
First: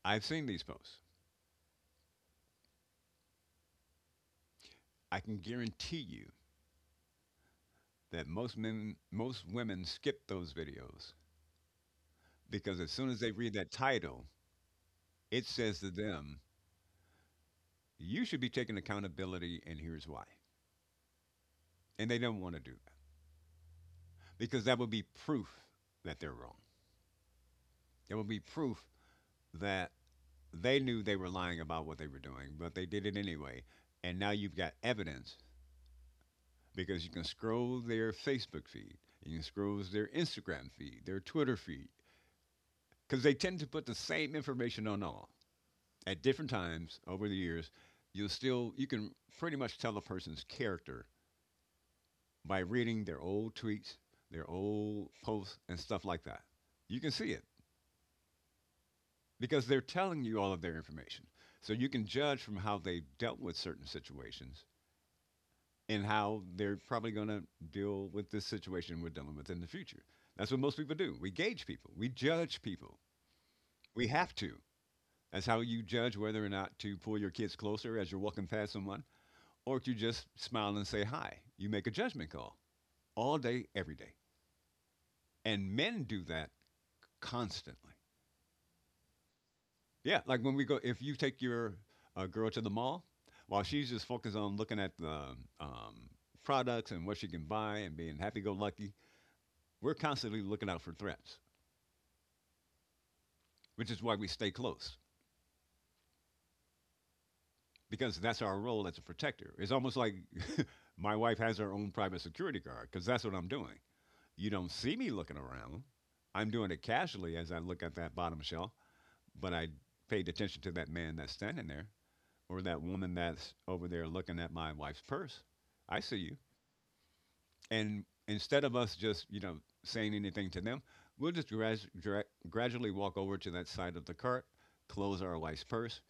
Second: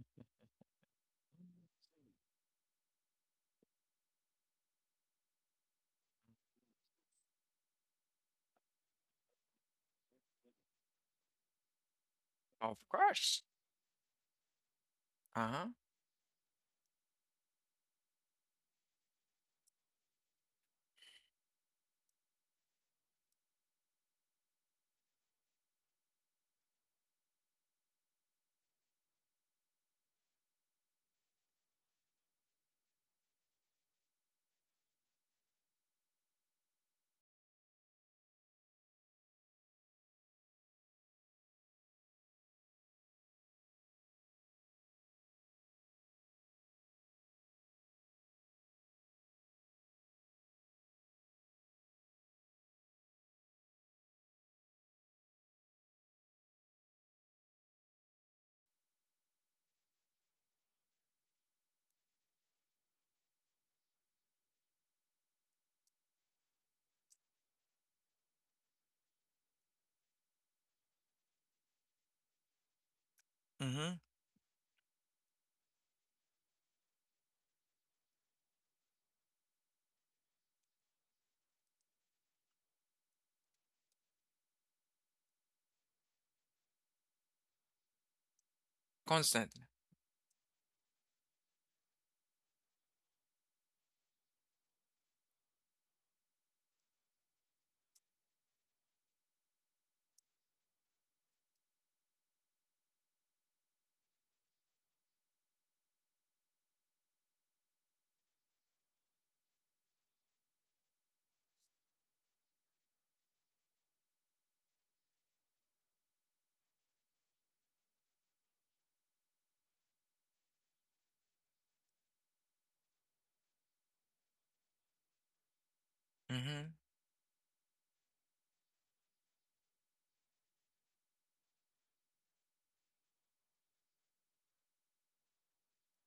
S2: I've seen these posts. I can guarantee you that most men, most women skip those videos,
S1: Of
S2: because as soon as they
S1: course.
S2: read that title, it
S1: Uh-huh.
S2: says to them, you should be taking accountability, and here's why. And they don't want to do that because that would be proof that they're wrong. It would be proof that they knew they were lying about what they were doing, but they did it anyway. And now you've got evidence because you can scroll their Facebook feed, you can scroll their Instagram feed, their Twitter feed, because they tend to put the same information on all at different times over the years. You can pretty much tell a person's character by reading their old tweets, their old posts, and stuff like that. You can see it because they're telling you all of their information. So you can judge from how they dealt with certain situations and how they're probably going to deal with this situation we're dealing with in the future. That's what most people do. We gauge people, we judge people.
S1: Mm-hmm.
S2: We have to. That's how you judge whether or not to pull your kids closer as you're walking past someone, or if you just smile and say hi. You make a judgment call all day, every day. And men do that constantly.
S1: Constantly.
S2: Yeah, like when we go, if you take your girl to the mall, while she's just focused on looking at the um, products and what she can buy and being happy-go-lucky, we're constantly looking out for threats, which is why we stay close because that's our role as a protector. It's almost like my wife has her own private security guard because that's what I'm doing. You don't see me looking around. I'm doing it casually as I look at that bottom shelf, but I paid attention to that man that's standing there or that woman that's over there looking at my wife's purse. I see you.
S1: Mm-hmm.
S2: And instead of us just, you know, saying anything to them, we'll just gradually walk over to that side of the cart, close our wife's purse,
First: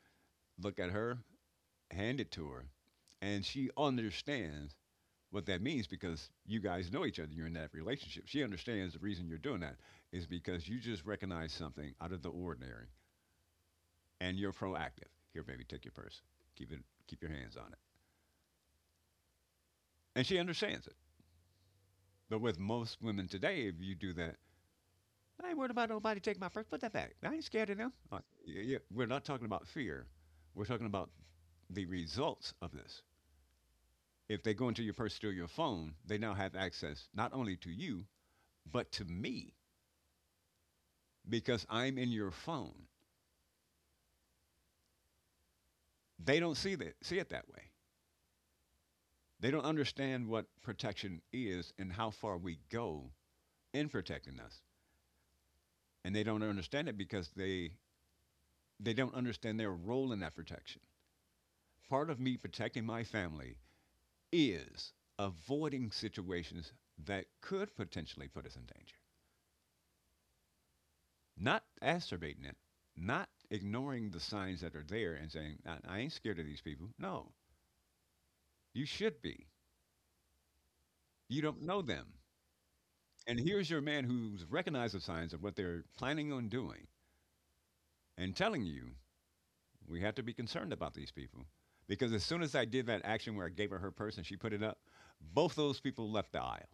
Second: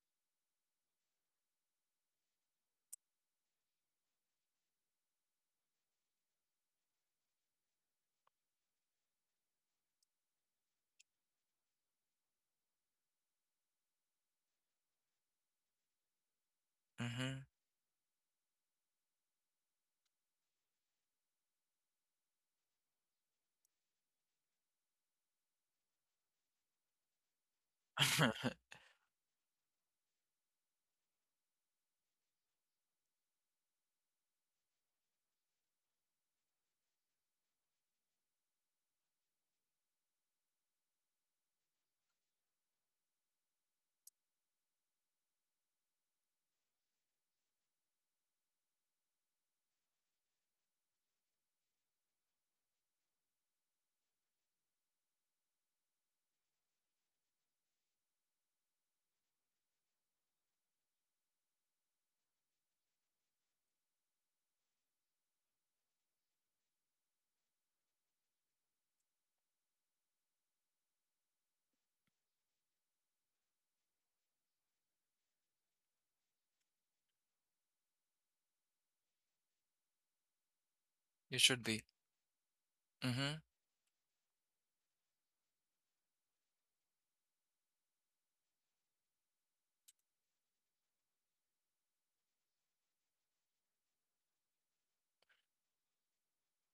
S2: look at her, hand it to her. And she understands what that means because you guys know each other. You're in that relationship. She understands the reason you're doing that is because you just recognize something out of the ordinary and you're proactive. Here, baby, take your purse. Keep it. Keep your hands on it. And she understands it. But with most women today, if you do that, "I ain't worried about nobody taking my first. Put that back. I ain't scared of them." Like,
S1: Mm-hmm.
S2: yeah, we're not talking about fear. We're talking about the results of this. If they go into your purse, steal your phone, they now have access not only to you, but to me because I'm in your phone. They don't see it that way. They don't understand what protection is and how far we go in protecting us. And they don't understand it because they don't understand their role in that protection. Part of me protecting my family is avoiding situations that could potentially put us in danger, not exacerbating it, not ignoring the signs that are there and saying, I ain't scared of these people." No, you should be.
S1: You
S2: You don't
S1: should
S2: know
S1: be.
S2: them. And
S1: Mm-hmm.
S2: here's your man who's recognized the signs of what they're planning on doing and telling you, we have to be concerned about these people. Because as soon as I did that action where I gave her her purse and she put it up, both those people left the aisle.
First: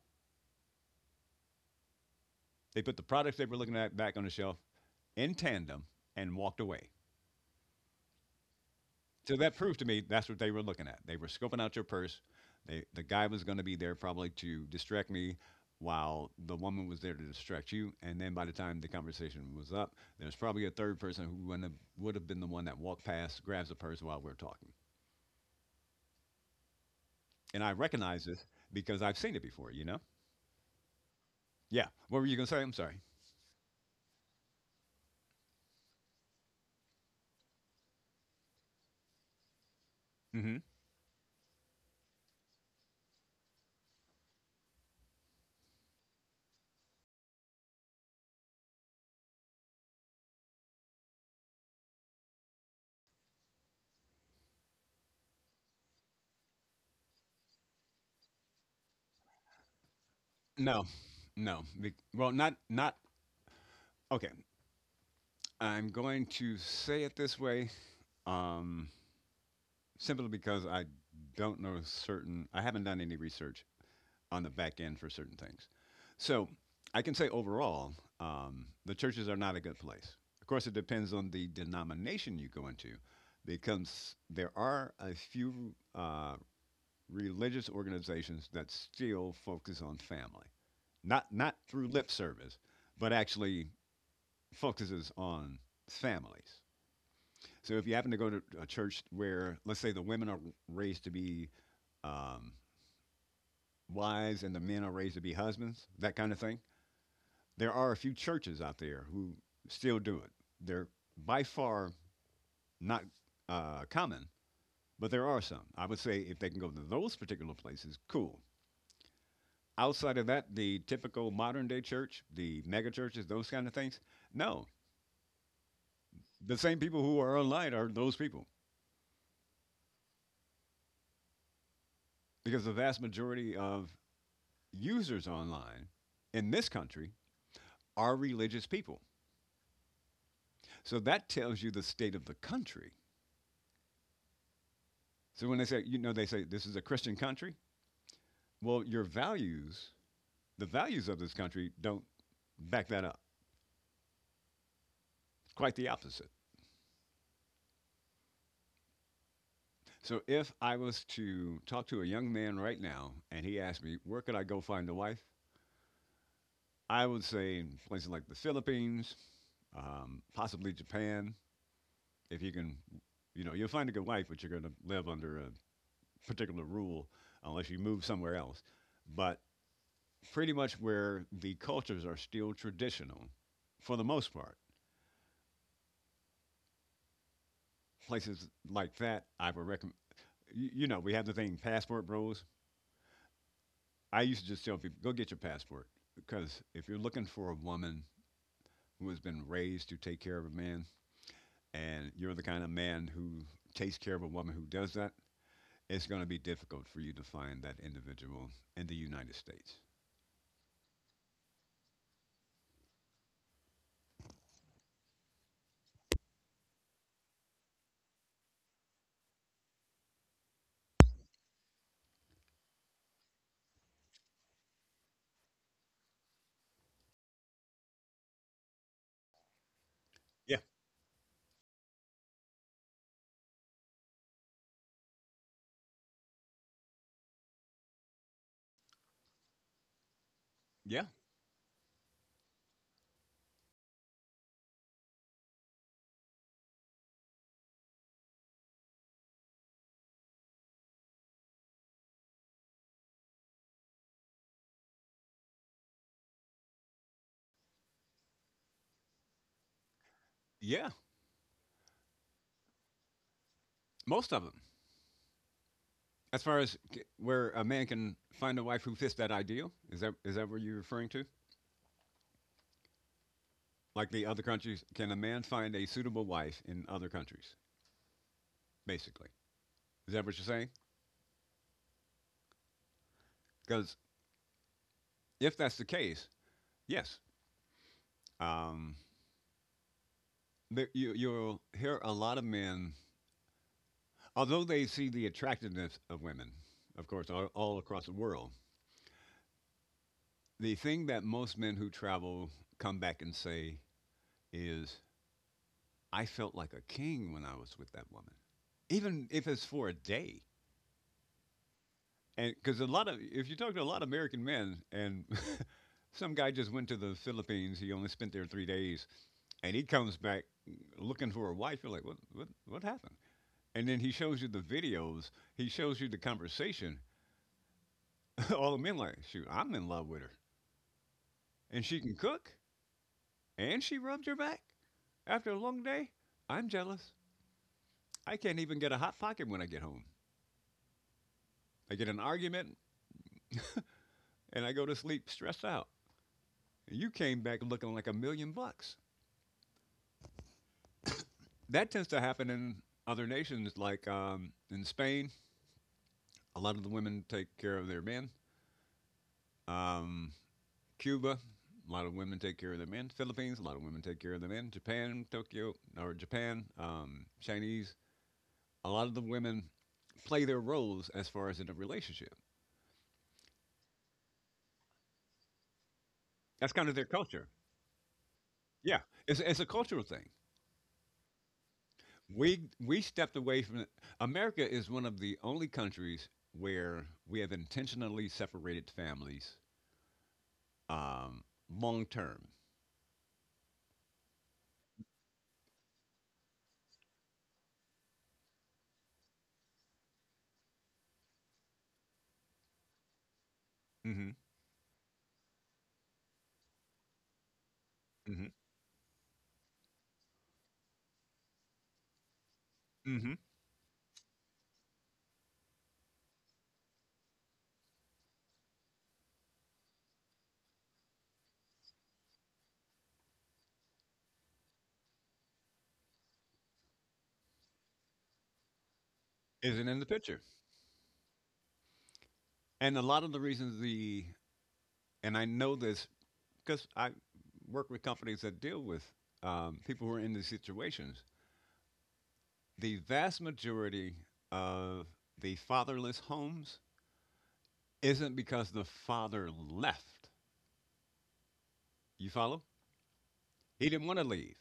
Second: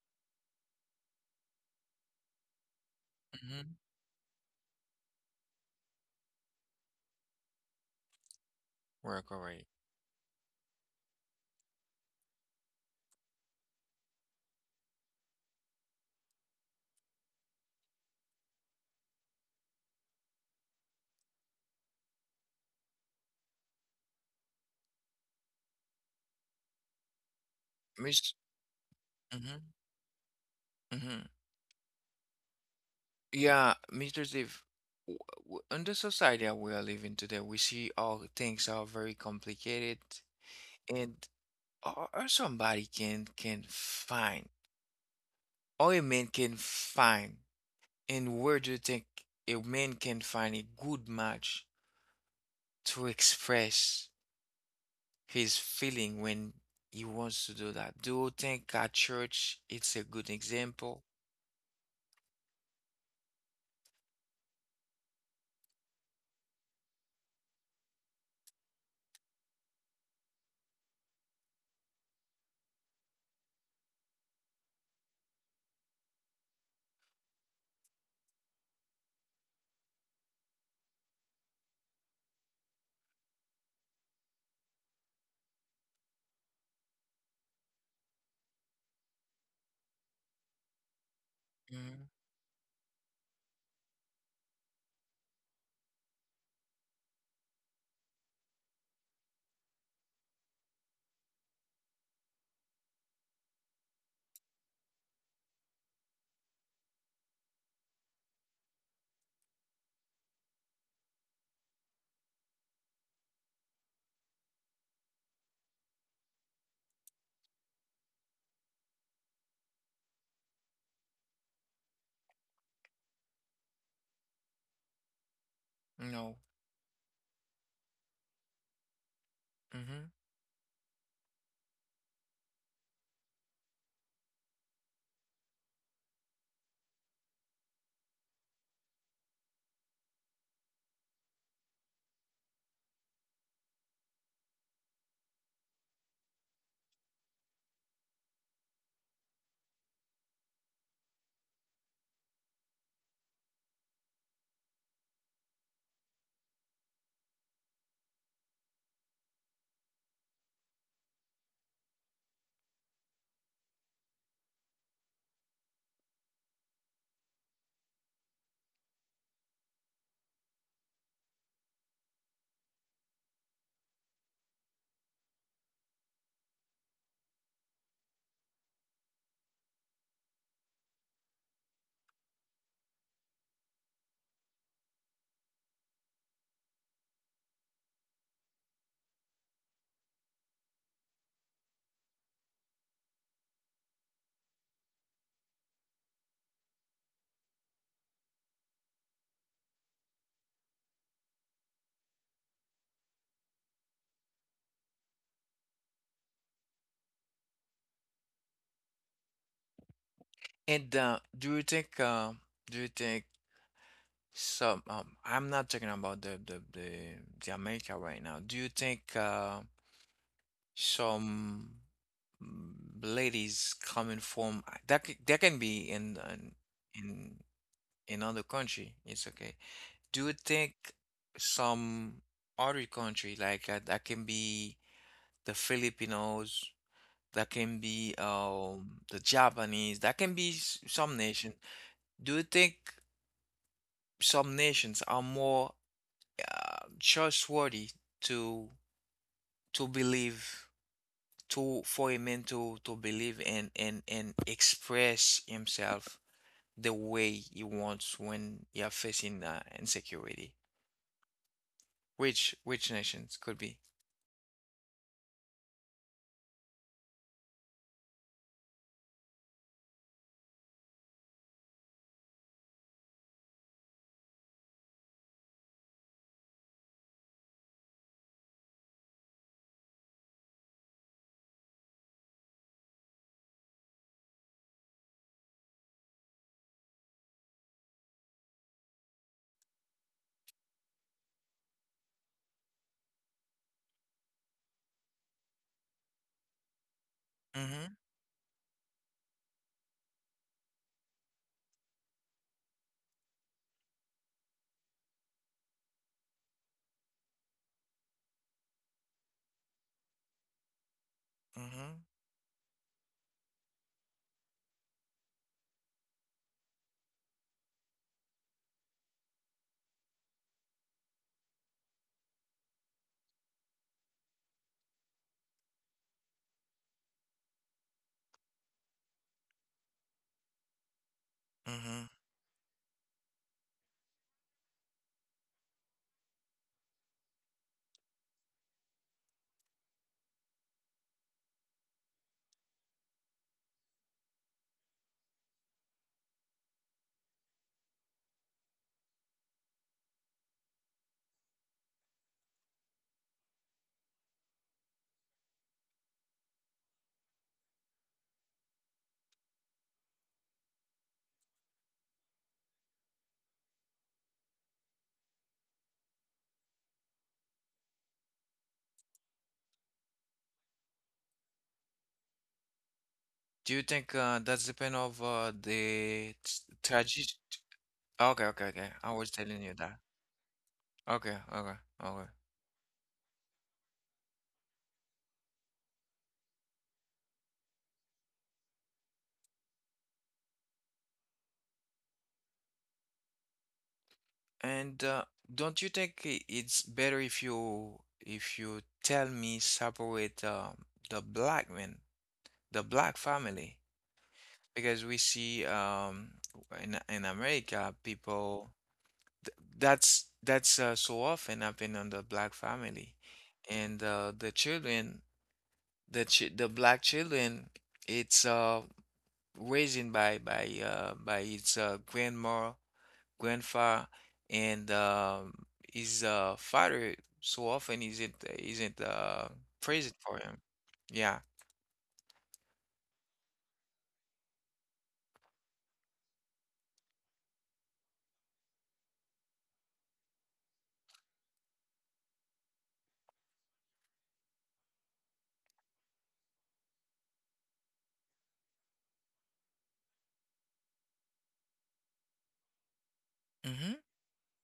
S2: They put the products they were
S1: Mm-hmm.
S2: looking at back on the shelf in tandem and walked away.
S1: Work
S2: So that
S1: already.
S2: proved to me that's what they were looking at. They were scoping out your purse. The guy was going to be there probably to distract me while the woman was there to distract you. And then by the time the conversation was up, there's probably a third person who wouldn't have, would have been the one that walked past, grabs the purse while we're talking. And I recognize
S1: Miss.
S2: this because I've seen it
S1: Mm-hmm.
S2: before.
S1: Mm-hmm.
S2: Yeah. What were you going to say? I'm sorry.
S1: Yeah, Mr. Steve, w- in the society that we are living today, we see all things are very complicated,
S2: hmm
S1: and or somebody can find, or a man can find. And where do you think a man can find a good match to express his feeling when he wants to do that? Do you think a church it's a good
S2: No,
S1: example?
S2: no. Be- Well, not, not, Okay, I'm going to say it this way. Um, Simply because I don't know certain. I haven't done any research on the back end for certain things. So I can say overall, the churches are not a good place. Of course, it depends on the denomination you go into, because there are a few religious organizations that still focus on family, not through lip service, but actually focuses on families. So if you happen to go to a church where, let's say, the women are raised to be um, wives and the men are raised to be husbands, that kind of thing. There are a few churches out there who still do it. They're by far not common, but there are some. I would say if they can go to those particular places, cool. Outside of that, the typical modern day church, the mega churches, those kind of things, no.
S1: No.
S2: The same people who are online are those people
S1: Hmm.
S2: because the vast majority of users online in this country are religious people. So that tells you the state of the country. So when they say, you know, they say this is a Christian country. Well, your values, the values of this country, don't back that up. Quite the opposite. So if I was to talk to a young man right now and he asked me, where could I go find a wife? I would say places like the Philippines, possibly Japan. If you can, you know, you'll find a good wife, but you're going to live under a particular rule unless you move somewhere else. But pretty much where the cultures are still traditional for the most part. Places like that, I would recommend. We have the thing passport bros. I used to just tell people go get your passport because if you're looking for a woman who has been raised to take care of a man, and you're the kind of man who takes care of a woman who does that, it's going to be difficult for you to find that individual in the United States.
S1: And do you think some I'm not talking about the America right now. Do you think some mm, ladies coming from that that can be in in other country. It's okay. Do you
S2: Yeah.
S1: think some other country like that can be the Filipinos, that can be the Japanese, that can be
S2: Yeah,
S1: some nation. Do you think some nations are more trustworthy to to believe to for a man to believe and express himself the way he wants when you're facing insecurity?
S2: yeah,
S1: Which nations could be?
S2: most of them. As far as where a man can find a wife who fits that ideal, is that what you're referring to? Like the other countries, can a man find a suitable wife in other countries? Basically. Is that what you're saying? Because if that's the case, yes, um, there, you'll hear a lot of men, although they see the attractiveness of women, of course, all
S1: Mm-hmm.
S2: across the world, the thing that most men who travel come back and say is, I felt like a king when I was with that woman, even if it's for a day.
S1: Mm-hmm.
S2: And because a lot of, if you talk to a lot of American men, and some guy just went to the Philippines, he only spent there 3 days, and he comes back looking for a wife. You're like, what happened? And then he shows you the videos. He shows you the conversation. All the men like, shoot, I'm in love with her, and she
S1: Mm-hmm.
S2: can cook, and she rubbed your back after a long day. I'm jealous. I can't even get a hot pocket when I get home. I get an argument, and I go to sleep stressed out. And you came back looking like a million bucks. That tends to happen in other nations, like in Spain. A lot of the women take care of their men. Um, Cuba, a lot of women take care of their men. Philippines, a lot of women take care of their men. Japan, Tokyo, Chinese, a lot of the women play their roles as far as in a relationship.
S1: Do you think that's depend of the
S2: That's kind of their
S1: tragedy?
S2: culture.
S1: Okay, okay, okay.
S2: Yeah,
S1: I was telling
S2: it's a
S1: you that.
S2: cultural thing.
S1: Okay, okay, okay.
S2: We stepped away from it. America is one of the only countries where we have intentionally separated families um, long term.
S1: And don't you think it's better if you tell me separate the black men, the black family,
S2: Mm-hmm.
S1: because we see in America
S2: Mm-hmm.
S1: people th that's so often happen on the black family,
S2: Mm-hmm.
S1: and the children, the black children, it's raised by by its grandma, grandfather, and his father so often isn't
S2: Isn't in the
S1: praised for
S2: picture,
S1: him. Yeah.
S2: and a lot of the reasons the and I know this because I work with companies that deal with people who are in these situations. The vast majority of the fatherless homes isn't because the father left. You follow? He
S1: Mm-hmm.
S2: didn't want to leave.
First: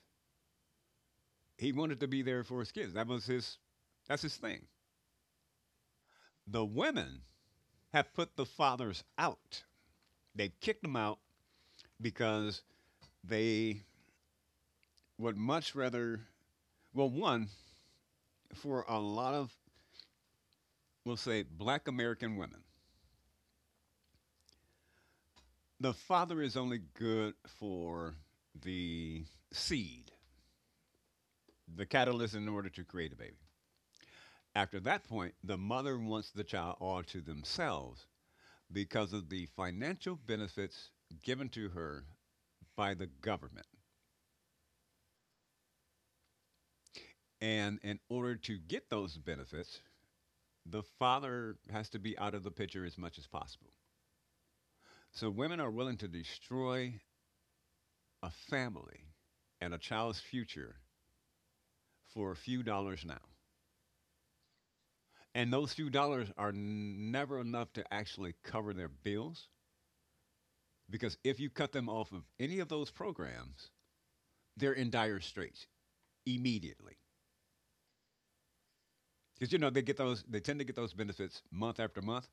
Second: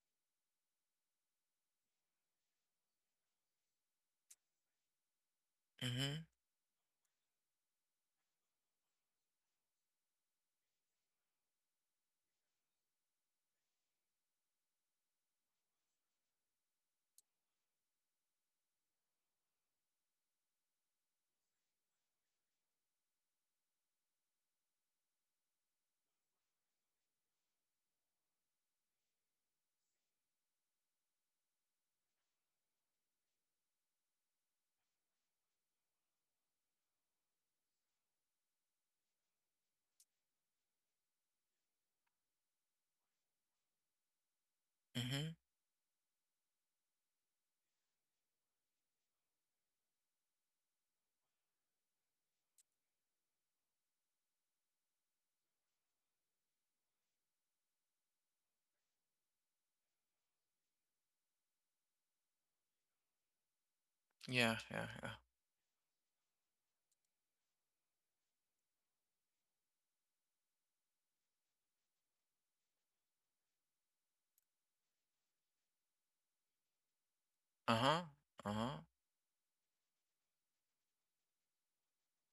S2: He wanted to be there for his kids. That was his. That's his thing.
S1: Mm-hmm.
S2: The women have put the fathers out. They kicked them out because they would much rather. Well, one for a lot of we'll say black American women the father is only good for the seed, the catalyst in order to create a baby. After that point, the mother wants the child all to themselves because of the financial benefits given to her by the government.
S1: Mm-hmm.
S2: And in order to get those benefits, the father has to be out of the picture as much as possible. So women are willing to destroy a family and a child's future for a few dollars now.
S1: Yeah. Yeah. Yeah.
S2: And those few dollars are never enough to actually cover their bills because if you cut them off of any of those programs, they're in dire straits immediately.
S1: Uh-huh. Uh-huh.
S2: Because you know they get those, they tend to get those benefits month after month,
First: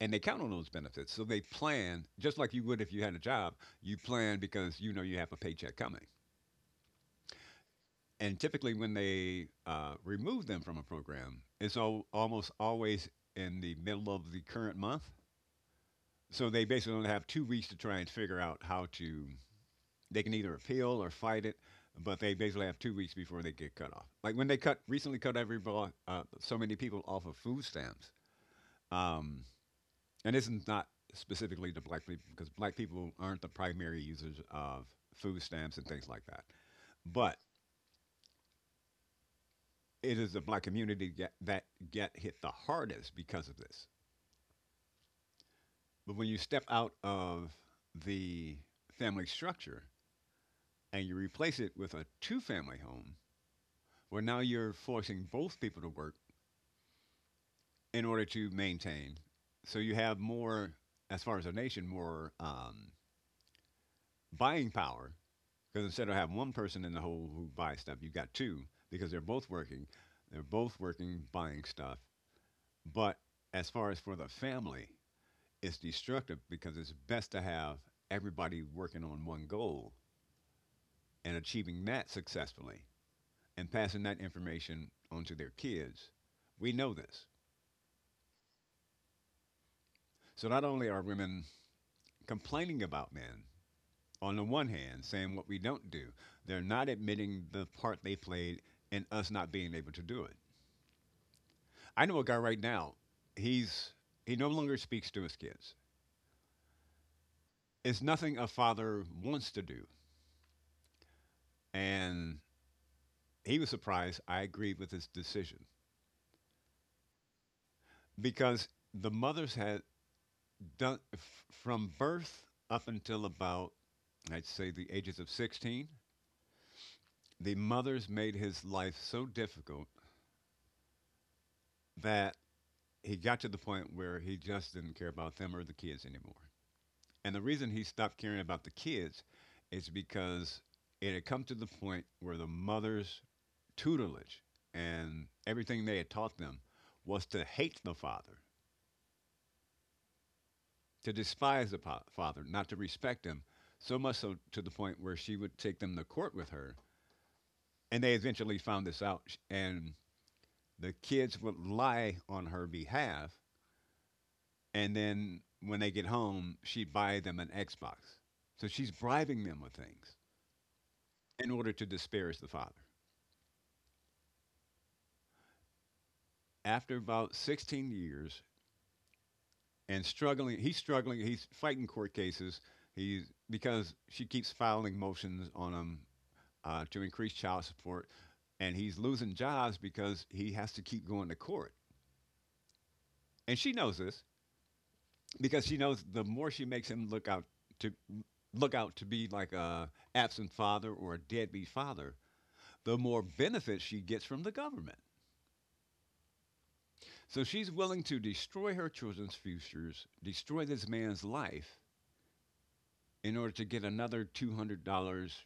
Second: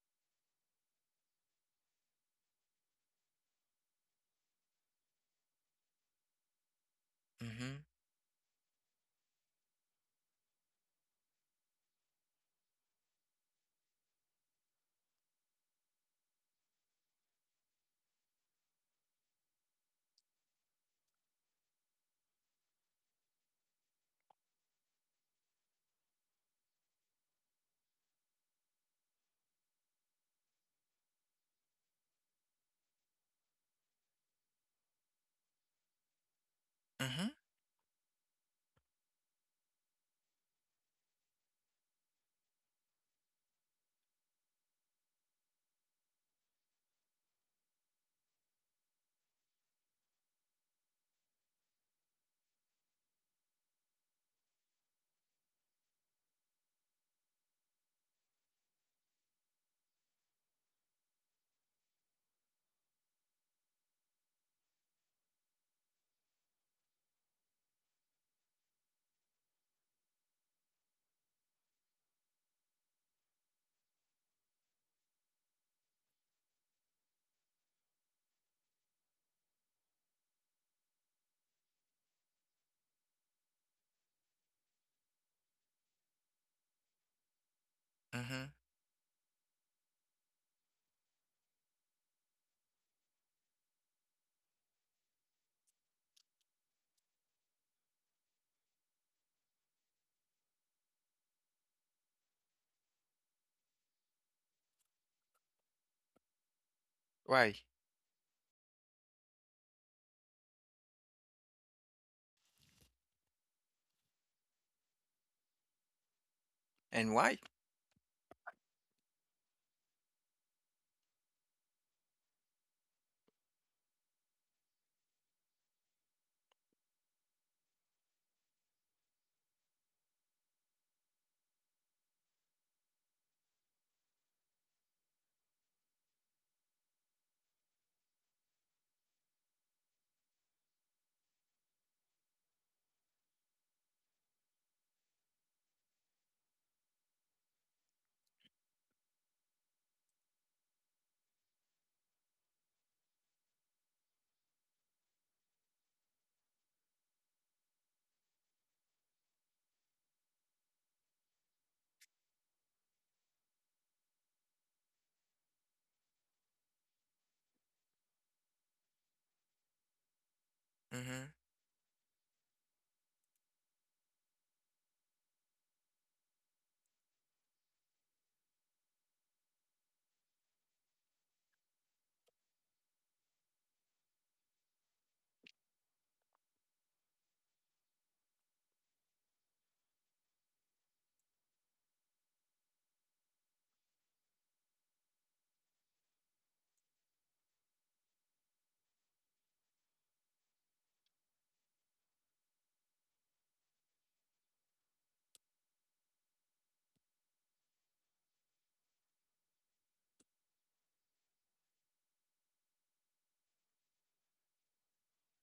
S2: and they count on those benefits. So they plan just like you would if you had a job. You plan because you know you have a paycheck coming.
S1: Mm-hmm.
S2: And typically, when they remove them from a program, it's almost always in the middle of the current month. So they basically only have 2 weeks to try and figure out how to they can either appeal or fight it, but they basically have 2 weeks before they get cut off. Like when they cut recently cut everybody, so many people off of food stamps. Um, and this is not specifically to black people because black people aren't the primary users of food stamps and things like that.
S1: Mm-hmm.
S2: But it is the black that get hit the hardest because of this. But when you step out of the family structure and you replace it with a two family home, where now you're forcing both people to work in order to maintain. So you have more, as far as a nation, more buying power because instead of having one person in the hole who buys stuff, you got two because they're both working. They're both working, buying stuff. But as far as for the family, it's destructive because it's best to have everybody working on one goal and achieving that successfully and passing that information onto their kids. We know this.
S1: Mm-hmm.
S2: So not only are women complaining about men, on the one hand, saying what we don't do. They're not admitting the part they played in us not being able to do it. I know a guy right now. He's he no longer speaks to his kids.
S1: Why?
S2: It's nothing a father wants to do, and he was surprised. I agreed with his decision
S1: And why?
S2: because the mothers had done from birth up until about I'd say the ages of 16. The mothers made his life so difficult that he got to the point where he just didn't care about them or the kids anymore. And the reason he stopped caring about the kids is because it had come to the point where the mother's tutelage and everything they had taught them was to hate the father, to despise the father, not to respect him, so much so to the point where she would take them to court with her. And they eventually found this out, and the kids would lie on her behalf and then when they get home, she buy them an Xbox. So she's bribing them with things
S1: Mm-hmm.
S2: in order to disparage the father. After about 16 years and struggling. He's fighting court cases. He's because she keeps filing motions on him to increase child support, and he's losing jobs because he has to keep going to court. And she knows this because she knows the more she makes him to look out to be like a absent father or a deadbeat father, the more benefit she gets from the government. So she's willing to destroy her children's futures, destroy this man's life in order to get another $200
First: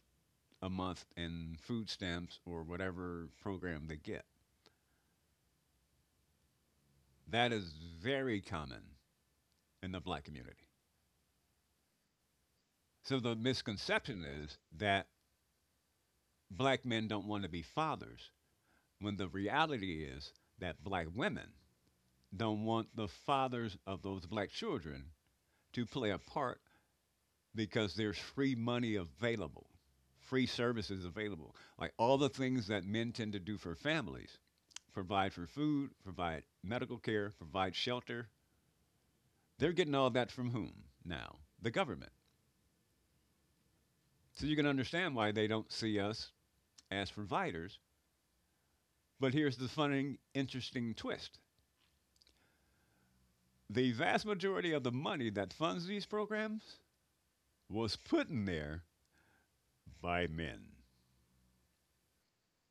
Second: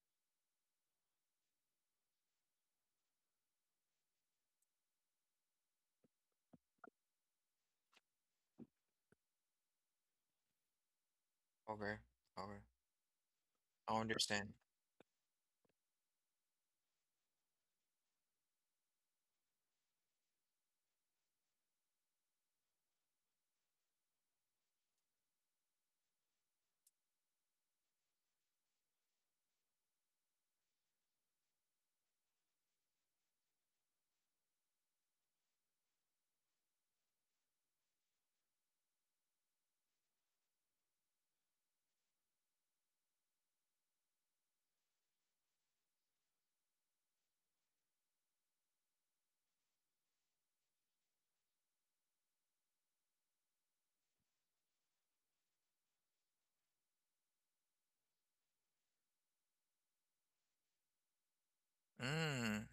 S2: a month in food stamps or whatever program they get. That is very common in the black community.
S1: Okay. Okay.
S2: So the
S1: I
S2: misconception
S1: understand.
S2: is that black men don't want to be fathers, when the reality is that black women don't want the fathers of those black children to play a part because there's free money available, free services available. Like all the things that men tend to do for families, provide for food, provide medical care, provide shelter. They're getting all that from whom now? The government. So you can understand why they don't see us as providers. But here's the funny, interesting twist: the vast majority of the money that funds these programs was put in there by men.
S1: Mm.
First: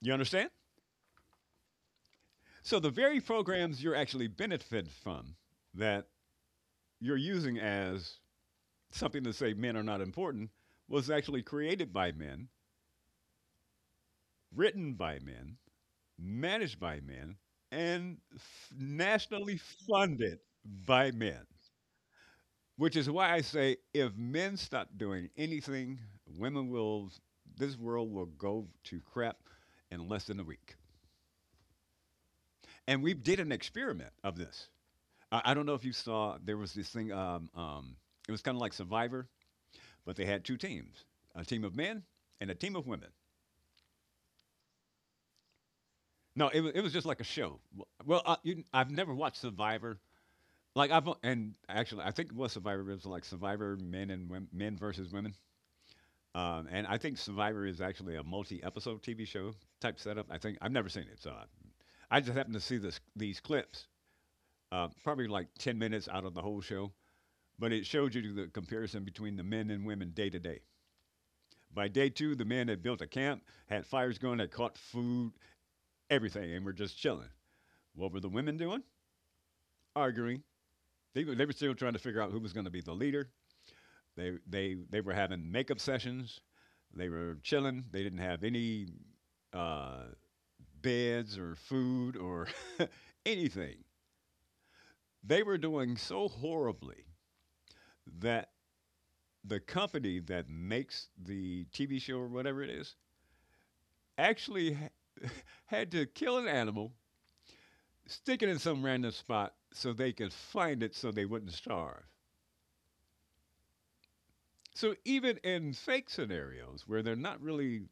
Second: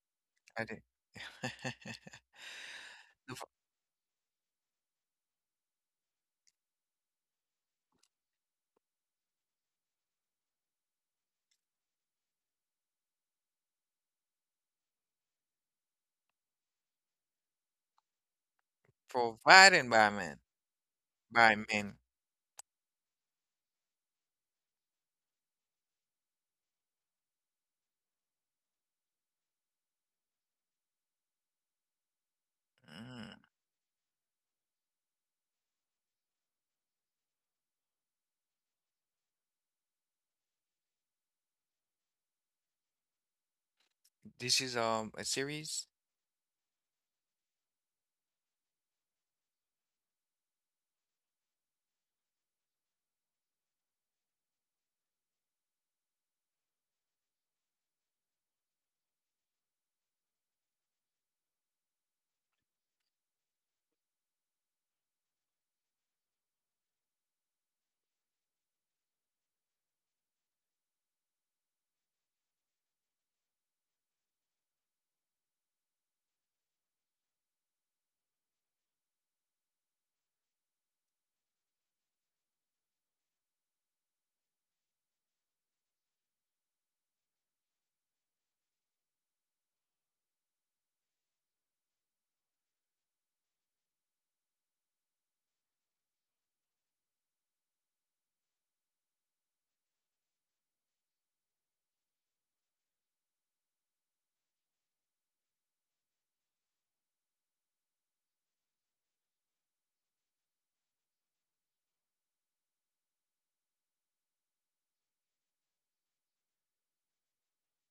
S2: You understand?
S1: I did.
S2: So the very
S1: The f-
S2: programs you're actually benefited from, that you're using as something to say men are not important, was actually created by men, written by men, managed by men, and nationally
S1: Provided by man.
S2: funded by men.
S1: By men.
S2: Which is why I say if men stop doing anything, women will, this world will go to crap in less than a week. And we
S1: Mm.
S2: did an experiment of this. I don't know if you saw there was this thing. It was kind of like Survivor, but they had two teams: a team of men and a team of women.
S1: This is a series.
S2: No, it was just like a show. Well, I've never watched Survivor. Like I've and actually I think it was Survivor. It was like Survivor men and women, men versus women. And I think Survivor is actually a multi-episode TV show type setup. I think I've never seen it, so I just happened to see this these clips, probably like 10 minutes out of the whole show. But it showed you the comparison between the men and women day to day. By day two, the men had built a camp, had fires going, had caught food, everything, and were just chilling. What were the women doing? Arguing. They were still trying to figure out who was going to be the leader. They were having makeup sessions. They were chilling. They didn't have any uh, beds or food or anything. They were doing so horribly that the company that makes the TV show or whatever it is actually had to kill an animal, stick it in some random spot so they could find it so they wouldn't starve. So even in fake scenarios where they're not really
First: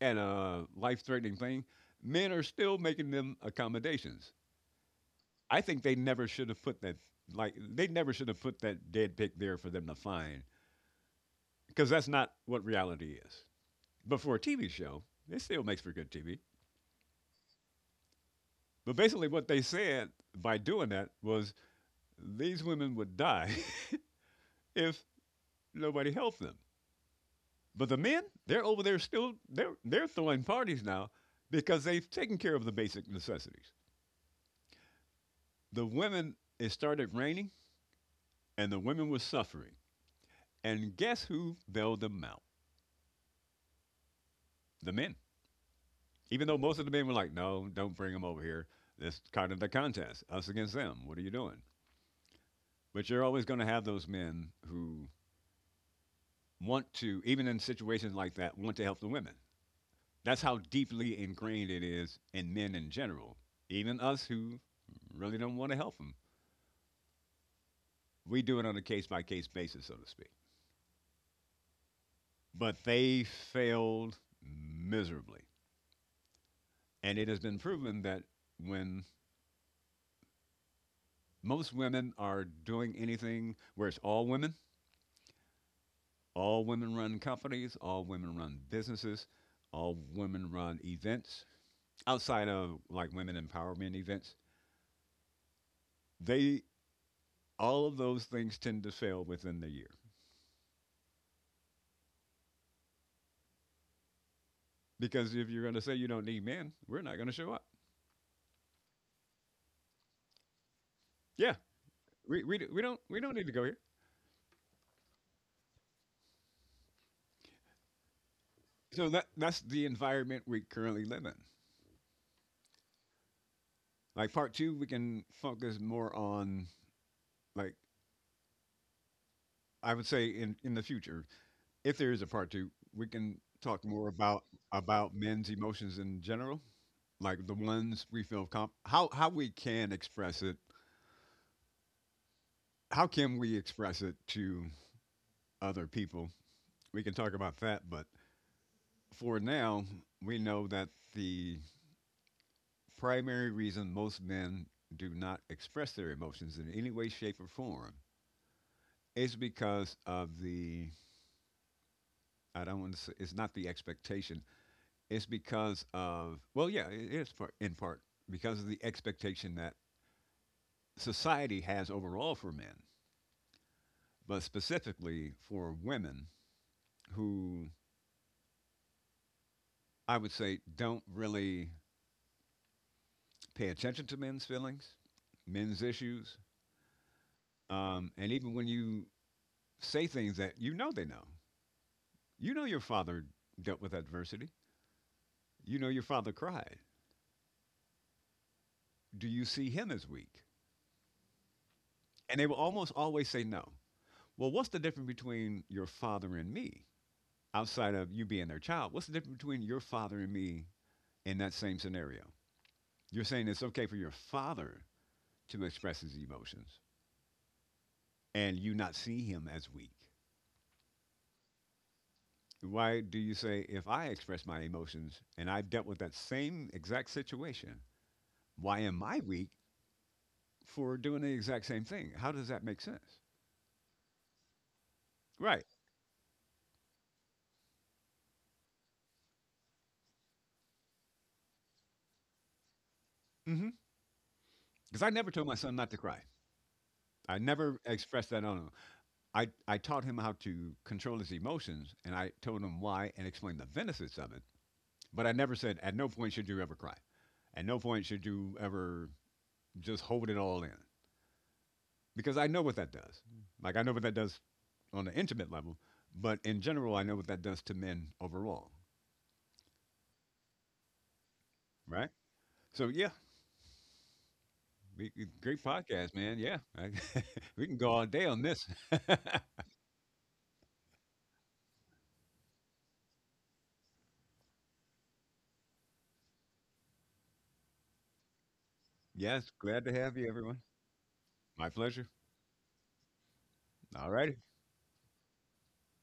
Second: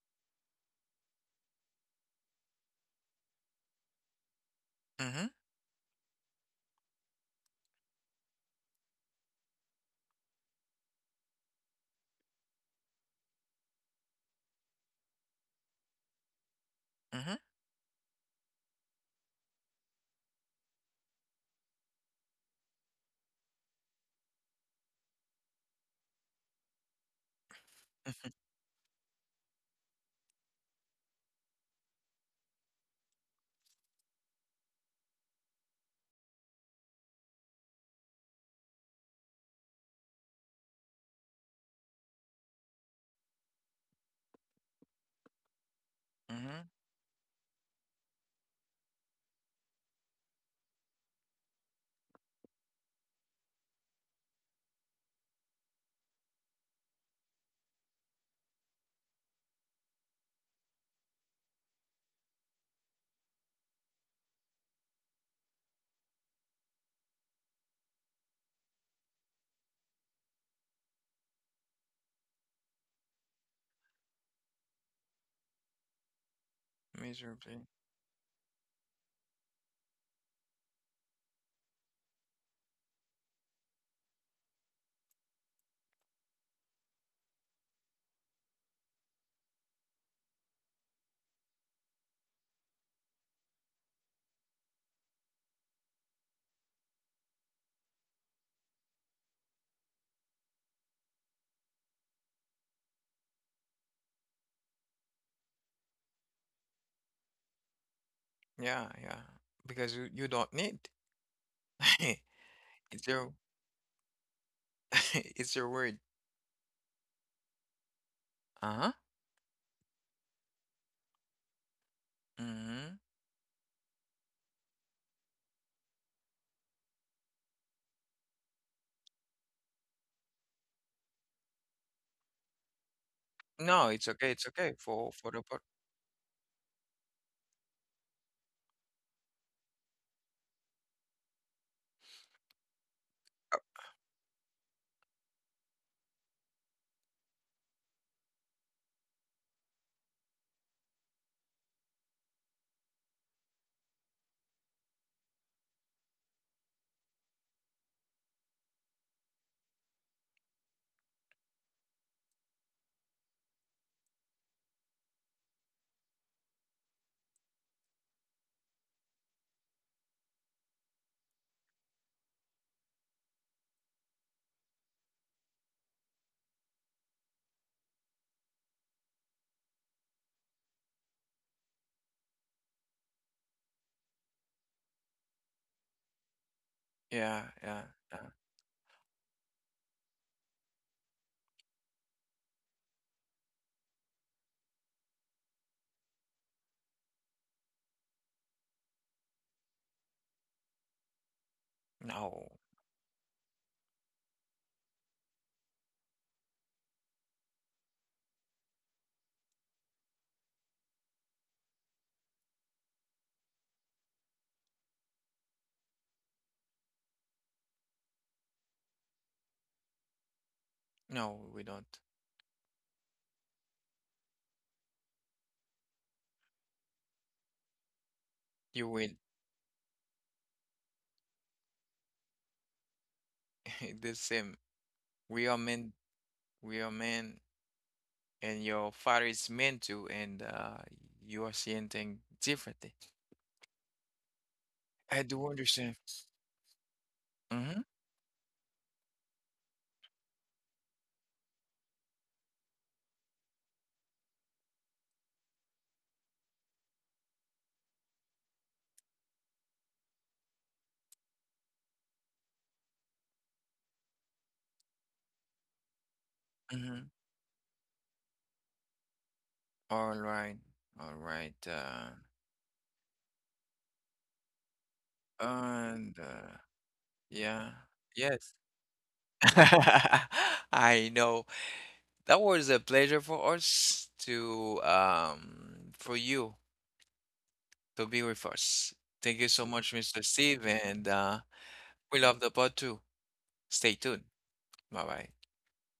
S2: at a life threatening thing, men are still making them accommodations.
S1: Mm-hmm.
S2: I think they never should have put that, like they never should have put that dead pig there for them to find because that's not what reality is. But for a TV show, it still makes for good TV.
S1: Mm-hmm.
S2: But basically, what they said by doing that was these women would die if nobody helped them. But the men, they're over there still, they're throwing parties now because they've taken care of the basic necessities. The women it started raining and the women were suffering. And guess who bailed them out? The men. Even though
S1: Mm-hmm.
S2: most of the men were like, "No, don't bring them over here. This kind of the contest, us against them. What are you doing?" But you're always going to have those men who want to, even in situations like that, want to help the women. That's how deeply ingrained it is in men in general. Even us who really don't want to help them, we do it on a case by case basis, so to speak. But they failed miserably. And it has been
S1: Miserably.
S2: proven that when most women are doing anything where it's all women run companies, all women run businesses, all women run events outside of like women empowerment events, They all of those things tend to fail within the year because if you're going to say you don't need men, we're not going to show up.
S1: Yeah, yeah. Because you don't need.
S2: Yeah, we, we, we don't
S1: It's
S2: we don't
S1: your.
S2: need to go here.
S1: It's your word. Uh-huh.
S2: So that's the environment we currently live in.
S1: Hmm.
S2: Like part two, we can focus more on, like, I would say in the future, if there is a part two, we can talk
S1: No,
S2: more
S1: it's okay.
S2: about
S1: It's okay
S2: about
S1: for the
S2: men's
S1: part.
S2: emotions in general, like the ones we feel comp how we can express it, how can we express it to other people. We can talk about that, but for now, we know that the primary reason most men do not express their emotions in any way, shape, or form. It's because of the I don't want to say it's not the expectation. It's because of well, yeah, it is part, in part because of the expectation that society has overall for men, but specifically for women who I would say don't really pay attention to men's feelings, men's issues.
S1: Yeah, yeah,
S2: And
S1: yeah.
S2: even when you say things that you know they know, you know your father dealt with adversity, you know your father cried. Do you see him as weak? And they
S1: No,
S2: will almost always say no. Well, what's the difference between your father and me outside of you being their child? What's the difference between your father and me in that same scenario? You're saying it's okay for your father to express his emotions and you not see him as weak.
S1: no, we don't.
S2: Why do you say, if I express my emotions and I've dealt with that same exact situation, why
S1: You
S2: am
S1: will.
S2: I weak for doing the exact same thing? How does that make sense?
S1: The same. We are
S2: Right.
S1: men. We are men, and your father is men too, and you are seeing things differently.
S2: Mm-hmm. Because I
S1: I
S2: never told
S1: do
S2: my son not to
S1: understand.
S2: cry. I never
S1: Mm-hmm.
S2: expressed that on him. I taught him how to control his emotions and I told him why and explained the benefits of it. But I never said, at no point should you ever cry. At no point should you ever just hold it all in. Because I know what that does. Like, I know what that does on the intimate level, but in general, I
S1: Mm-hmm.
S2: know what that does to men overall.
S1: All right. All right.
S2: Right?
S1: Uh,
S2: So, yeah, great podcast,
S1: and
S2: man. Yeah.
S1: uh,
S2: We
S1: yeah.
S2: can go all day on
S1: Yes.
S2: this.
S1: I know. That was a pleasure for us to for you to be with us. Thank
S2: Yes.
S1: you so
S2: Glad to
S1: much,
S2: have
S1: Mr.
S2: you, everyone.
S1: Steve, and
S2: My pleasure.
S1: we love the pod too. Stay
S2: All
S1: tuned.
S2: righty.
S1: Bye bye.